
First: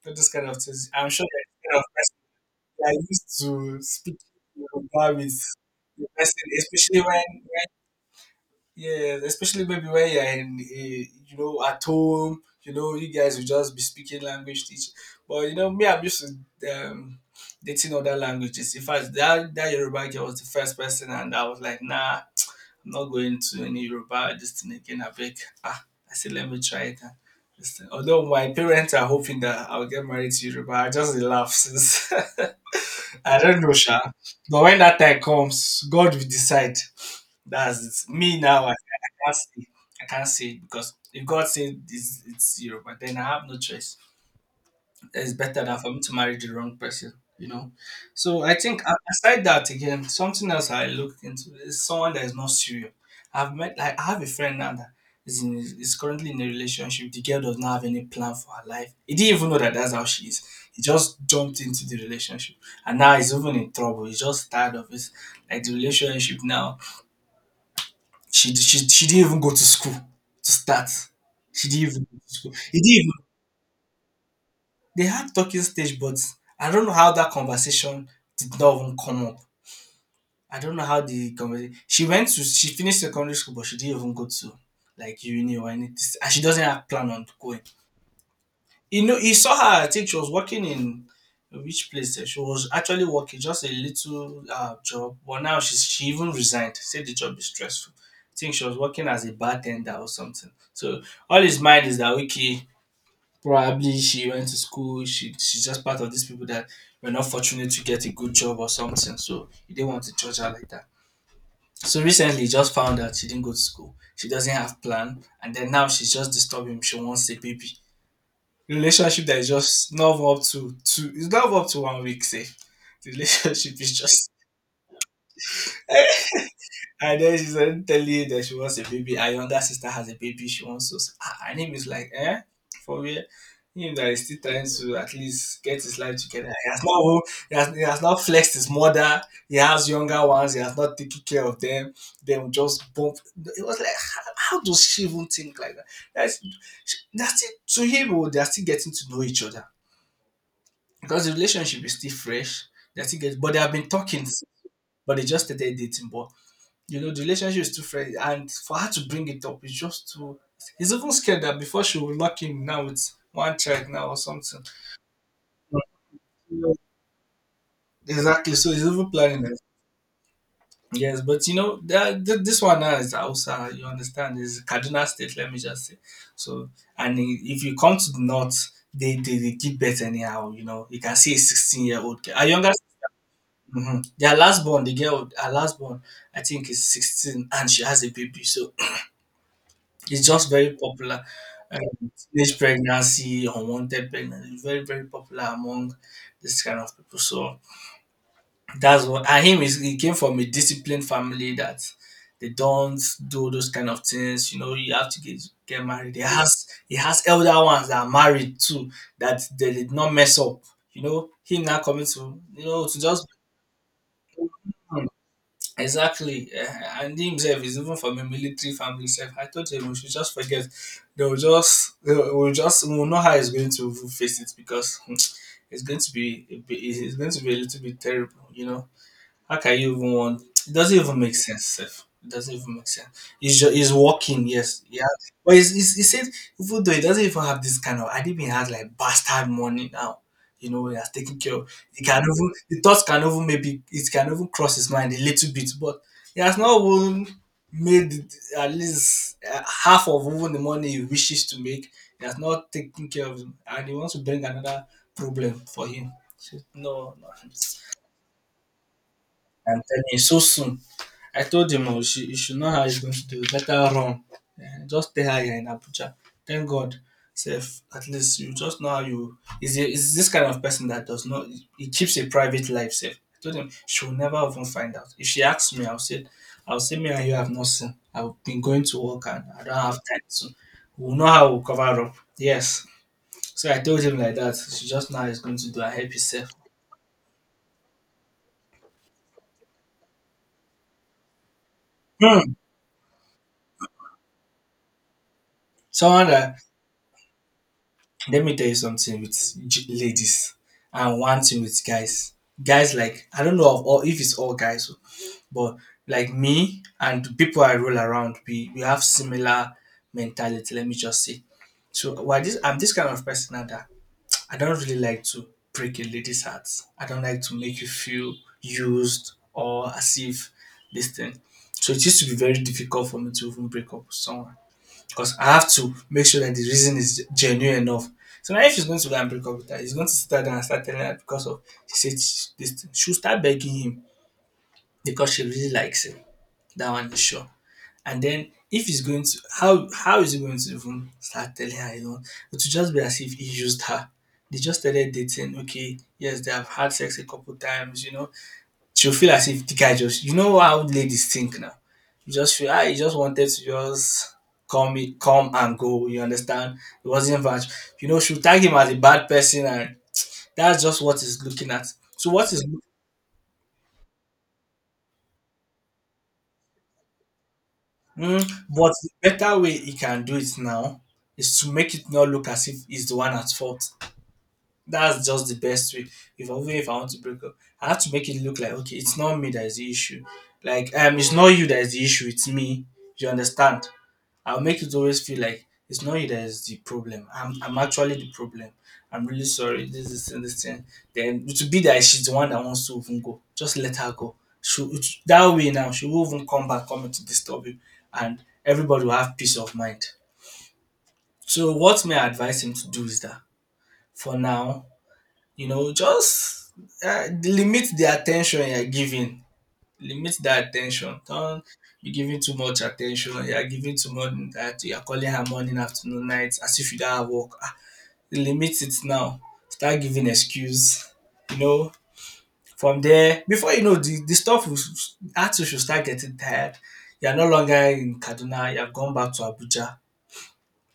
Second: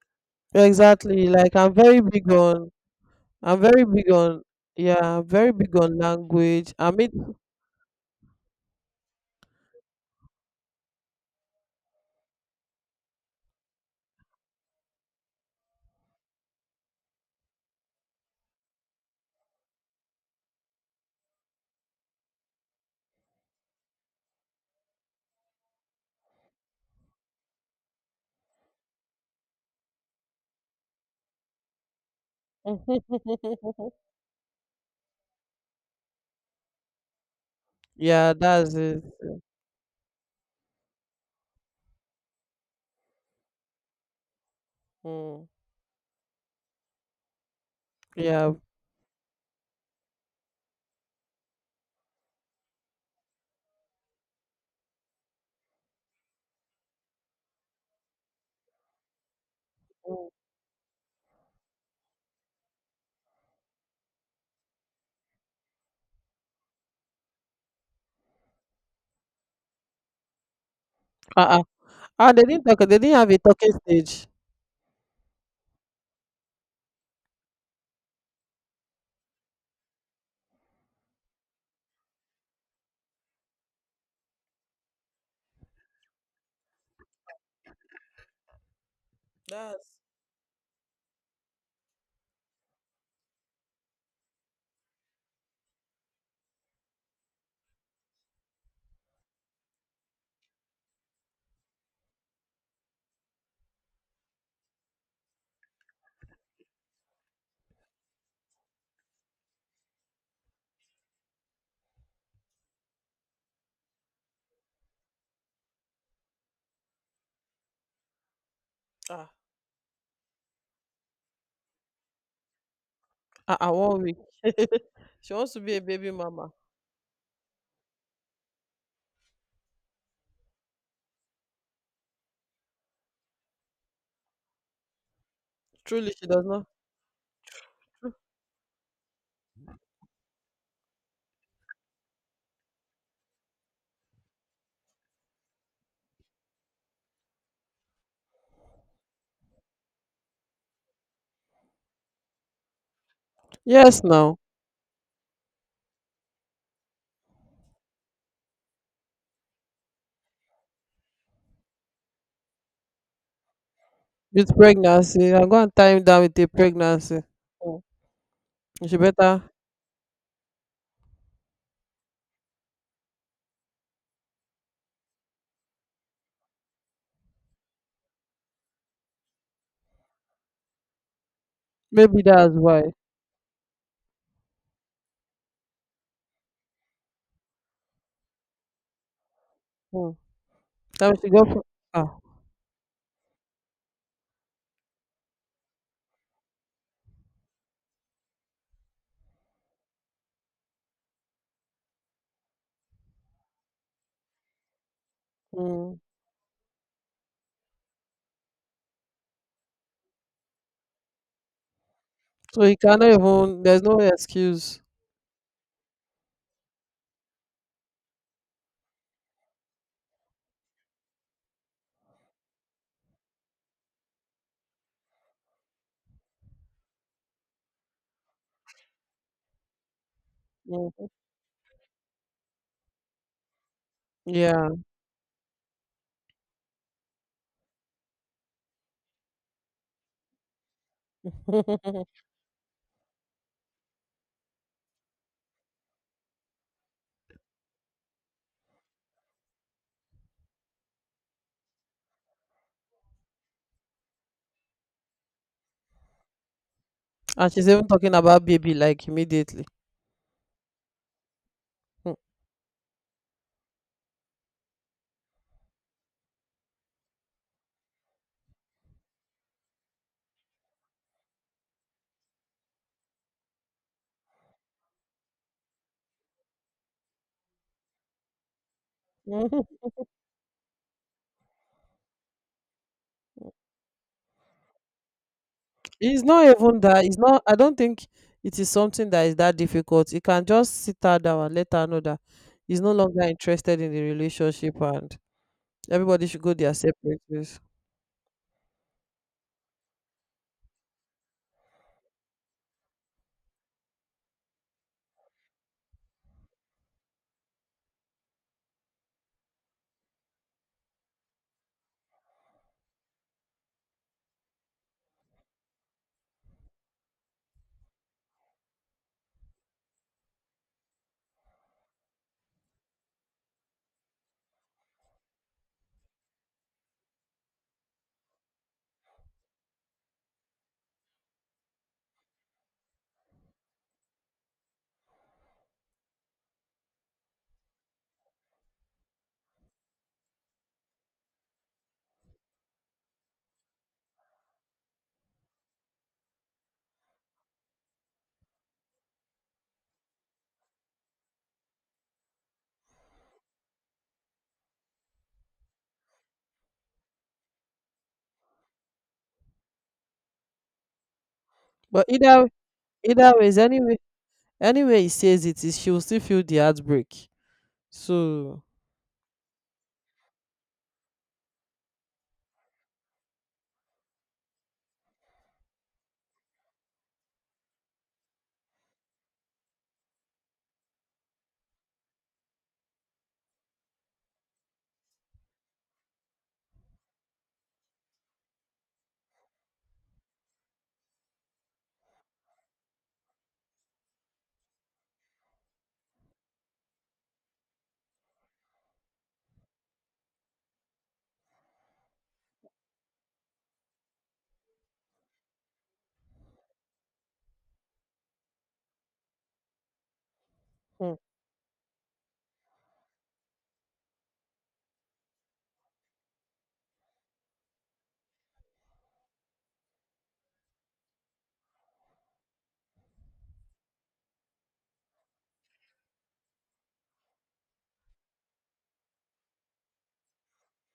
all this kind of things. I'm sure Exactly. that Like the I'm kind of very person big on. that are used I'm to very big speak on Yoruba yeah, I'm with very big on the person, language. I especially when, mean, yeah, especially maybe when you're in, you know, at home, you know, you guys will just be speaking language teach. But you know, me, I'm used to dating other languages. In fact, that Yoruba girl was the first person, and I was like, nah, I'm not going to any Yoruba this thing again. I beg, ah, I said, let me try it. And this thing. Although my parents are hoping that I'll get married to Yoruba, I just laugh since I don't know, Sha. But when that time comes, God will decide. That's it. yeah, Me now, I, that's it. I can't see. I can't see it because if God said it's zero, but then I have no choice. It's Mm. better than for me to marry the wrong person, you know. So Yeah. I think aside that again, something else I look into is someone that is not serious. I've met, like I have a friend now that is currently in a relationship. The girl does not have any plan for her life. He didn't even know that that's how she Mm. is. He just jumped into the relationship, and now he's even in trouble. He's just tired of it. Like the relationship now, she didn't even go to school to start. Uh-uh. She didn't even go Ah, to school. It didn't they even, didn't have a talking stage. they had talking stage, but I don't know how that conversation did not even come up. I don't know how the conversation. She went to, she finished secondary school, but she didn't even go to like uni or anything, and she doesn't have plan on going. You know, he saw her. I That's. think she was working in which place? She was actually working just a little job, but now she's, she even resigned. Said the job is stressful. I think she was working as a bartender or something. So all his mind is that, okay, probably she went to school. She, she's just part of these people that were not fortunate to get a good job or something. So he didn't want to judge her like that. So recently, he just found out she didn't go to school. She doesn't have plan, and then now she's just disturbing him. She wants a baby. Relationship Ah, that is just love up to two, it's love up to one week. Say, the Ah, relationship is 1 week. just, she wants to be a baby mama. and then she's already telling you that she wants a baby. Her younger sister has a baby, she wants us. Ah, and him is like, eh? For real? Him that is still trying to at least get his Truly, life she does together. not. He has not, he has not flexed his mother. He has younger ones, he has not taken care of them. Then just bump, it was like, how does she even think like that? That's, that's it to him, oh, they are still getting to know each other because the relationship is still fresh. They still get, but they have been Yes, talking, now but they just started dating. But you know, the relationship is too fresh, and for her to bring it up is just too. He's even scared that before she will lock him now with one child now or with something. pregnancy, I'm going to tie him down with a pregnancy. Mm. Exactly. So he's She even planning better. that. Yes, but you know that this one now is Hausa. You understand? Is Kaduna State. Let me just say. So, and if you come to the north, they give birth anyhow. You know, you can see a 16-year-old old. Maybe Our that's younger, why. mhm. Their last born, the girl, her last born, I think is 16 and she has a baby. So Mm. it's just very That means popular. she got. Pre-. Um, Ah. teenage pregnancy, unwanted pregnancy, is very, very popular among this kind of people. So that's what, and him is, he came from a disciplined family that they don't do those kind of things. You know, you have to get Mm. married. He has elder ones that are married too, that they did not mess up. You know, him now coming to, So you he know, to cannot just, even. There's no excuse. exactly, and himself is even from a military family, self. I told him we should just forget. They will we will know how he's going to face it because it's going to be a little bit terrible, you know. How can you even want? It doesn't Mm. even make sense, sef. It doesn't even make sense. He's just, he's walking, Yeah. yes, yeah. But he said, even though he doesn't even have this kind of, I didn't even have like bastard money now. You know, he has taken care of. He can even, the thoughts can even maybe, it can even cross his mind a little bit, but he has not even made it- at least half of even the money he wishes to make. He has not taken care of him, and he wants to bring another problem for him. So, no, no. and she's even talking about baby like immediately. I'm telling you, so soon. I told him, oh, Mm. she know how he's going to do it. Let her run. Eh, just stay her here in Abuja. Thank God. Sef, at least you just know how you is this kind of person that does not, he keeps a private life safe. I told him she will never even find out. If she asks me, I'll say, I'll say me and you have not seen. I've been going to work and Mhm. I don't have time to, we'll know how we'll cover up. Yes. So I told him like that. She just now is going to do a happy It's not self. even that. It's not. I don't think it is something that is that difficult. You can just sit her down and let her know that Hmm. he's no longer interested in the relationship, and everybody Someone should go that, their separate ways. let me tell you something with ladies and one thing with guys. Guys, like I don't know of all if it's all guys, but like me and people I roll around, we have similar mentality. Let me just say. So why this I'm this kind of person now that I don't really like to break a lady's heart. I don't like to make you feel used or as if this thing. So it used to be very difficult for me to even break up with someone because I have to make sure that the reason is genuine enough. So now, if he's going to go and break up with her, he's going to sit down and start telling her because of she said this. She'll start begging him because she really likes him. That one is sure. And then if he's going to, how is he going to even start telling her? You know, it will just be as if he used her. They just started dating. Okay, yes, they have had sex a couple times. You know, she'll feel as if the guy just you know how ladies think now. You just feel ah he just wanted to just come me come and go, you understand? It wasn't much. You know, she'll tag him as a bad person and that's just what he's looking at. But So either, what is either ways, anyway he says it is, she will still feel the heartbreak. mm, So but the better way he can do it now is to make it not look as if he's the one at fault. That's just the best way. If even if I want to break up, I have to make it look like okay, it's not me that is the issue. Like it's not you that is the issue. It's me. You understand? I'll make it always feel like it's not you that is the problem. I'm actually the problem. I'm really sorry. This is and this thing. Then it would be that she's the one that wants to even go. Just let her go. She it, that way now she won't even come back coming to disturb you, and everybody will have peace of mind. So what may I advise him to do is that for now, you know, just limit the attention you're giving limit that mm, attention. Don't be giving too much attention. You are giving too much that you are calling her morning, afternoon, night as if you don't have work. Ah, limit it now. Start giving excuse. You know, from there, before you know, the stuff will, actually should start getting tired. You are no longer in Kaduna. You have gone back to Abuja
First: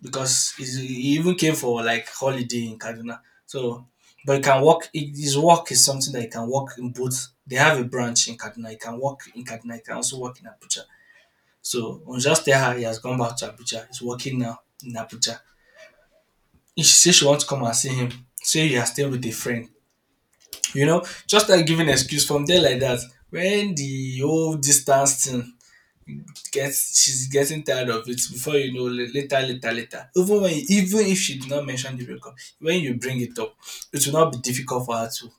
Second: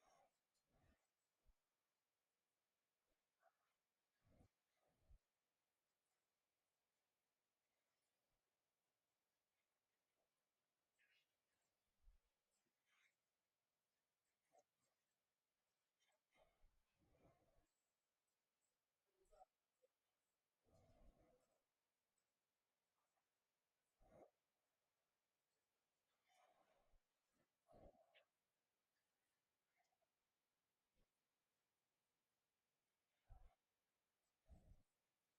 because he even came for like holiday in Kaduna. So, but he can work. His work is something that he can work in both. They have a branch in Kaduna. He can work in Kaduna. He can also work in Abuja. So on just tell her he has gone back to Abuja. He's working now in Abuja. If she says she wants to come and see him, say you are staying with a friend. You know, just like giving excuse from there like that. When the whole distance thing gets she's getting tired of it before you know later later later even when even if she did not mention the breakup when you bring it up it will not be difficult for her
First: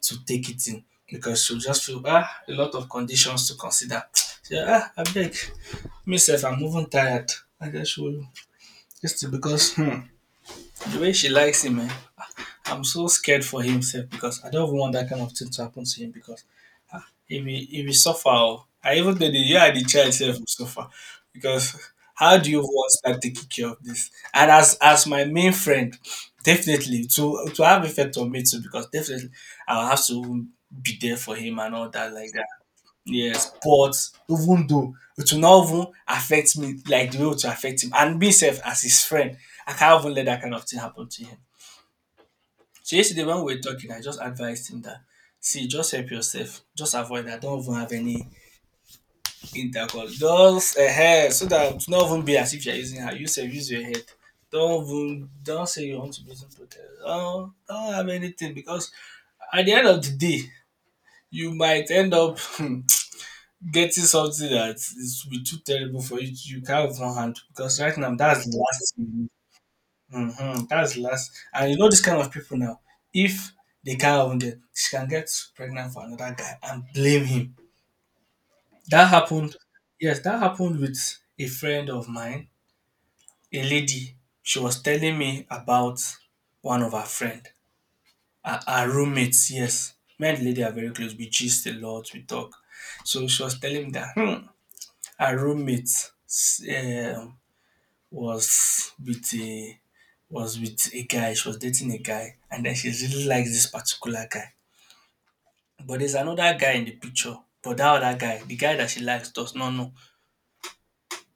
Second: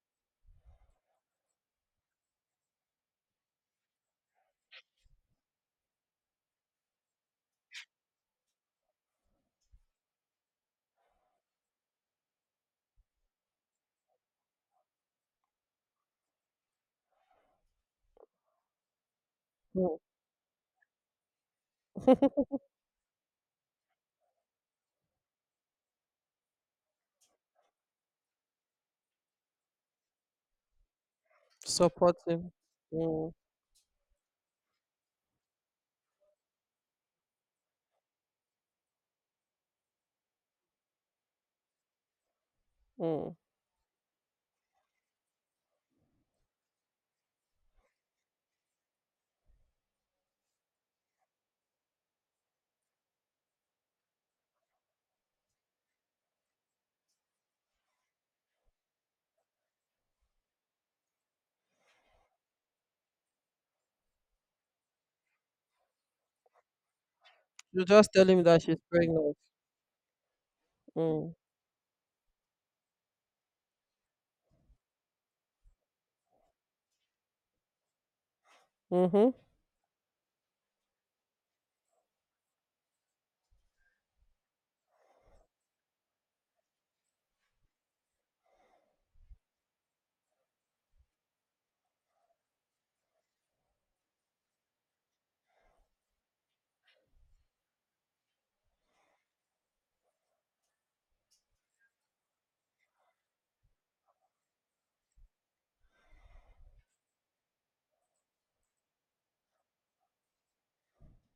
to take it in because she'll just feel ah a lot of conditions to consider she ah I beg myself I'm even tired I guess will just because the way she likes him eh, I'm so scared for himself because I don't even want that kind of thing to happen to him because he will suffer. Oh. And even though the you and the mm. child itself will suffer because how do you want start taking care of this? And as my main friend, definitely to have effect on me too because definitely I'll have to be there for him and all that support like that. him. Mm, Yes, but even though it will not even affect me like the way it will affect him and me self as his friend, I can't even let that kind of thing happen to him. So yesterday mm. when we were talking, I just advised him that see, just help yourself, just avoid that. Don't even have any intercourse. Just a hair so that it's not even be as if you're using her. You say use your head. Don't even, don't say you want to be using protest. Don't have anything because at the end of the day, you might end up getting something that is will be too terrible for you. You can't even handle because You right just now tell him that's the that she's last thing. pregnant. Mm-hmm, that's the last, Mm, and you know this kind of people now. If they can't even get, she can get pregnant for another guy and blame him that mm-hmm. happened. Yes, that happened with a friend of mine, a lady. She was telling me about one of her friend, our roommates. Yes, me and the lady are very close. We gist a lot. We talk. So she was telling me that our roommate um was with a was with a guy. She was dating a guy, and then she really likes this particular guy. But there's another guy in the picture. But that other guy, the guy that she likes, does not know.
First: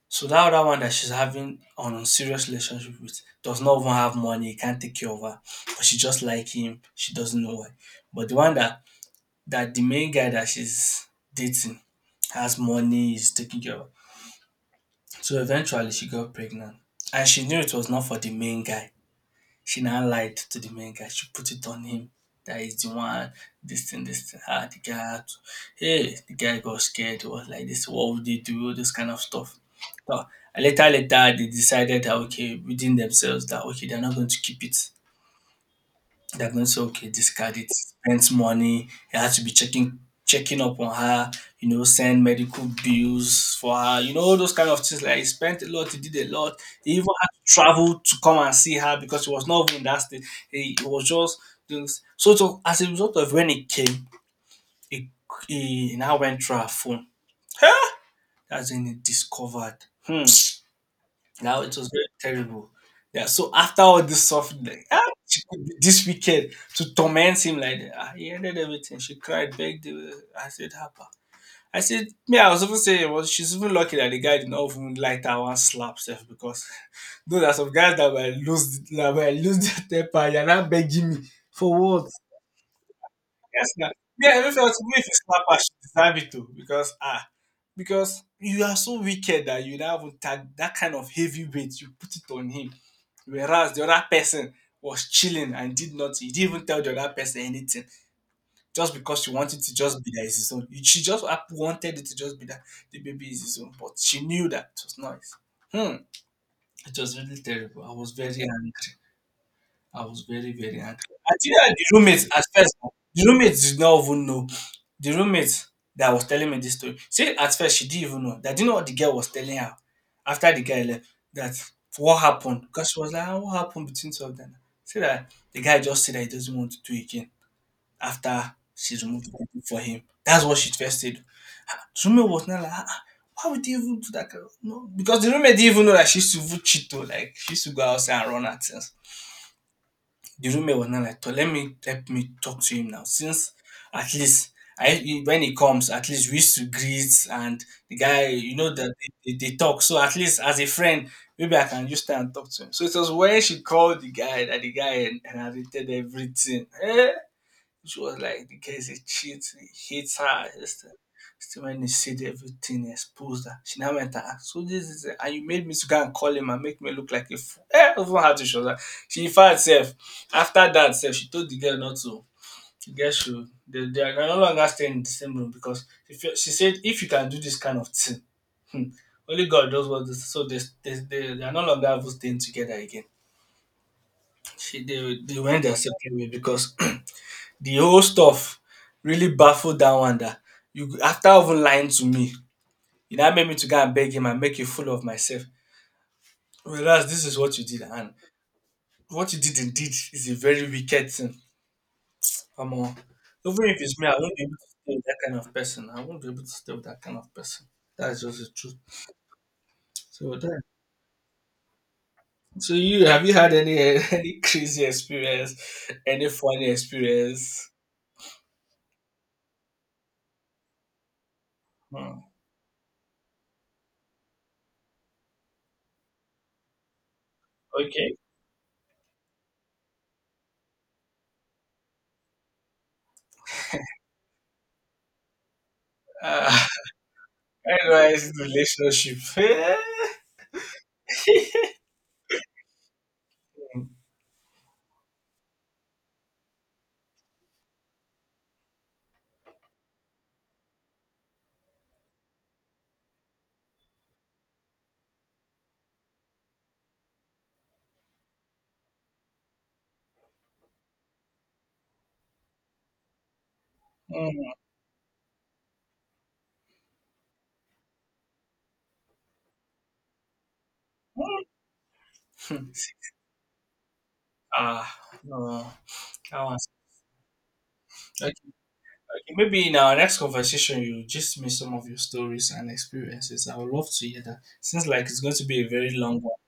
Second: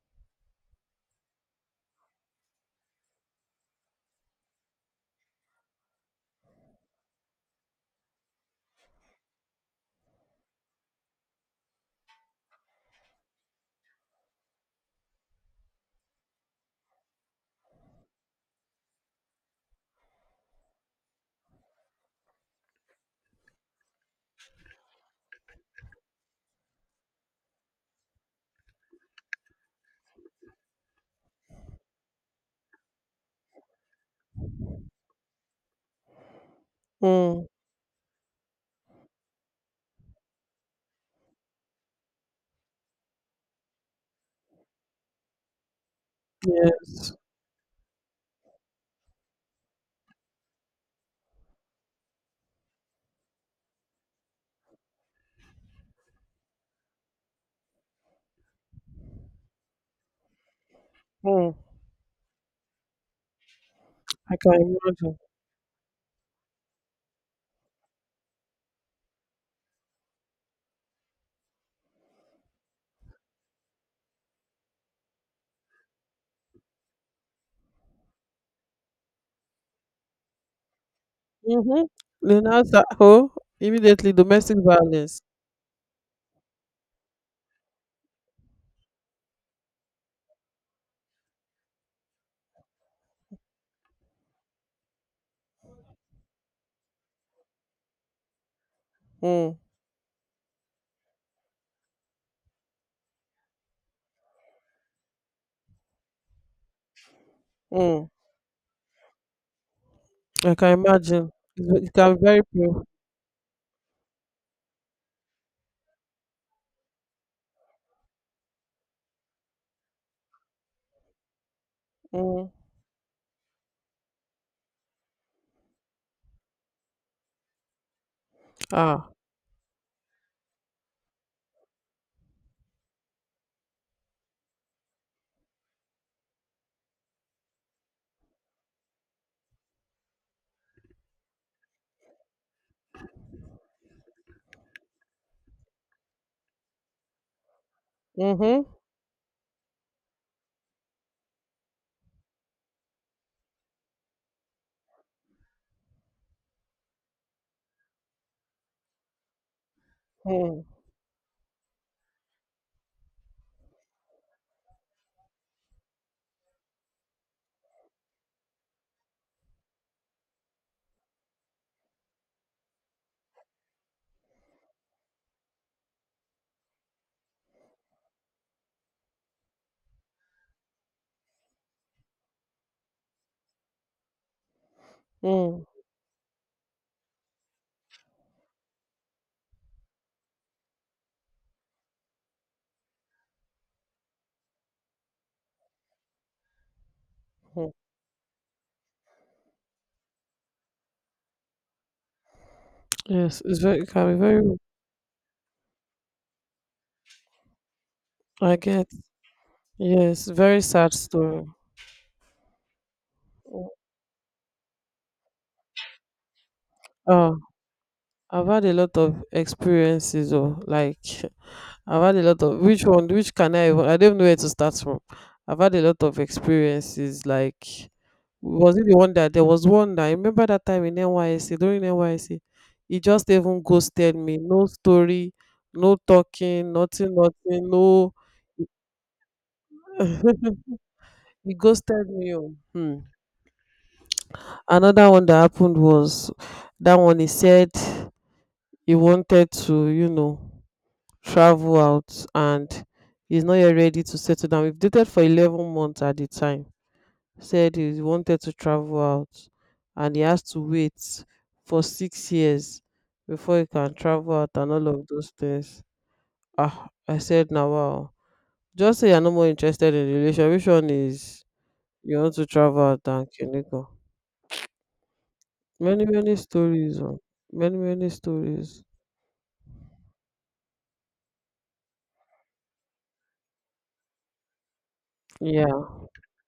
So that other one that she's having on a serious relationship with does not even have money, can't take care of her, but she just like him. She doesn't know why. But the one that that the main guy that she's dating has money, is taking care of her. So eventually she got pregnant. And she knew it was not for the main guy. She now lied to the main guy. She put it on him that he's the one, this thing, this thing. Ah, the guy, had to, hey, the guy got scared. He was like, this, what would they do? All this kind of stuff. So, later, later, they decided that, okay, within themselves, that, okay, they're not going to keep it. They're going to say, "Okay, Mm, discard it, spends money." He had to be checking checking up on her, you know, send medical bills for her, you know, all those kind of things. Like he spent a lot, he did a lot. He even yes. had to travel to come and see her because he was not even in that state. He was just so, so as a result of when he came, he, he now went through her phone. That's when he discovered. Hmm. Mm, Now it was very terrible. Yeah, so after all this I can suffering, like, ah, imagine. she could be this wicked to torment him like that. Ah, he ended everything. She cried, begged. I said, Hapa. I said, me, I was even saying, well, she's even lucky that the guy did not even light her one slap self because no, there's some guys that will lose their temper. You're not begging me for Mhm. what? They now start oh, Yes, now. immediately Yeah, I even domestic felt if you violence. slap her, she deserve it too because ah, because you are so wicked that you now even tag that kind of heavy weight, you put it on him. Whereas the other person was chilling and did not, he didn't even tell the other person anything just because she Mm, wanted to just be that it's his own. She just wanted it to just be that the baby is his own, but she knew that it was not his. Hmm. It was really terrible. I mm. was very angry. I was very, I very can angry. imagine. Actually, It's the it can be roommate very at first, painful. the roommate did not even know. The roommate that was telling me this story, see, at first she didn't even know. That didn't know what the girl was telling her after the guy left. That what Mm. happened? Because she was like, "Ah, what happened between two of them? See that the guy just said that he doesn't want to do it again after she Ah. removed the tattoo for him. That's what she first said. Ah, the roommate was not like, "Ah, ah, why would you even do that? Kind of-" No, because the roommate didn't even know that she used to even cheat though. Like she used to go outside and run at things. The roommate was not like, "Toh, let me help me talk to him now since at least I he when he comes, at least we used to greet and the guy, you Mhm. know that they talk. So at least as a friend, maybe I can just stay and talk to him." So it was when she called the guy that the guy inherited everything. Eh? She was like, the guy is a cheat, he hates her. Mm, Just, still when he said everything, he exposed her. She now went, ah, so this is, and you made me to go and call him and make me look like a fool. Eh, even had to show that. She, in fact, sef, after that, sef, she told the girl not to. The girl should, they are no longer staying in the same room because if feel- she said, if you can do this kind of thing, only God knows what this. So they are no longer even staying together again. She, they went mm, their separate way because the whole stuff really baffled that one that you after even lying to me, you now made me to go and beg him and make a fool of myself. Whereas this is what you mm. did, and what you did indeed is a very wicked thing. Come on. Yes, it's Even if very. It it's me, I can be won't be very. able to stay with that kind of person. I won't be able to stay with that kind of person. That's just the I truth. get. Yes, So very that sad story. so you have you had Mm. any any crazy experience, any funny Ah. experience? I've had a lot of experiences, or like, I've had Hmm. a lot of, which one, which can I even, I don't know where to start from. I've had a lot of experiences like, Okay. was it the one that, there was one that I remember that time in NYSC, during NYSC he just even ghosted me. No story, no Uh, talking, nothing, nothing, no, anyways, relationship. he ghosted me, oh. Hmm. Another one that happened was that one, he said he wanted to, you know, travel out, and he's not yet ready to settle down. We've dated for 11 months at the time. Said he wanted to travel out and he has to wait for 6 years before he can travel out Hmm. and all of those things. Ah, I said, now, wow. Just say you're no more interested in the relation. Which one is you want to Hmm. travel out and Kiniko? Ah, no. No. Many, many that was- stories, oh. Many, many Okay, stories. okay. Maybe in our next conversation, you just me some of your stories and experiences. I would love to hear that. Seems like it's going to be a Yeah. very long one.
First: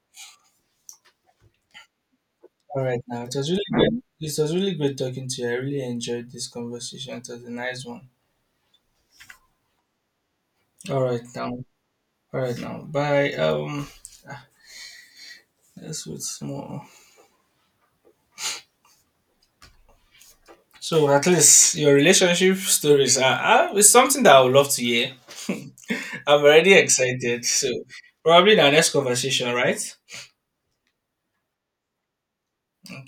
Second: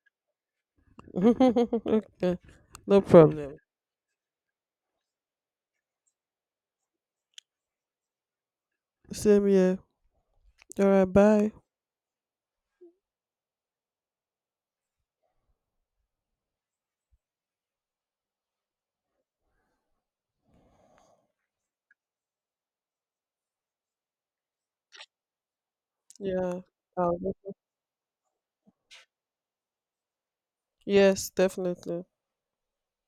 okay. All right, No now it was problem. really good. It was really great talking to you. I really enjoyed this conversation. It was a nice one. Same here. All All right. right now. Bye. All right now. Bye. Ah, That's what's more. So at least your relationship stories are it's something that I would love to hear. I'm Yeah. already Um, excited. So probably in our next conversation, right? yes, definitely.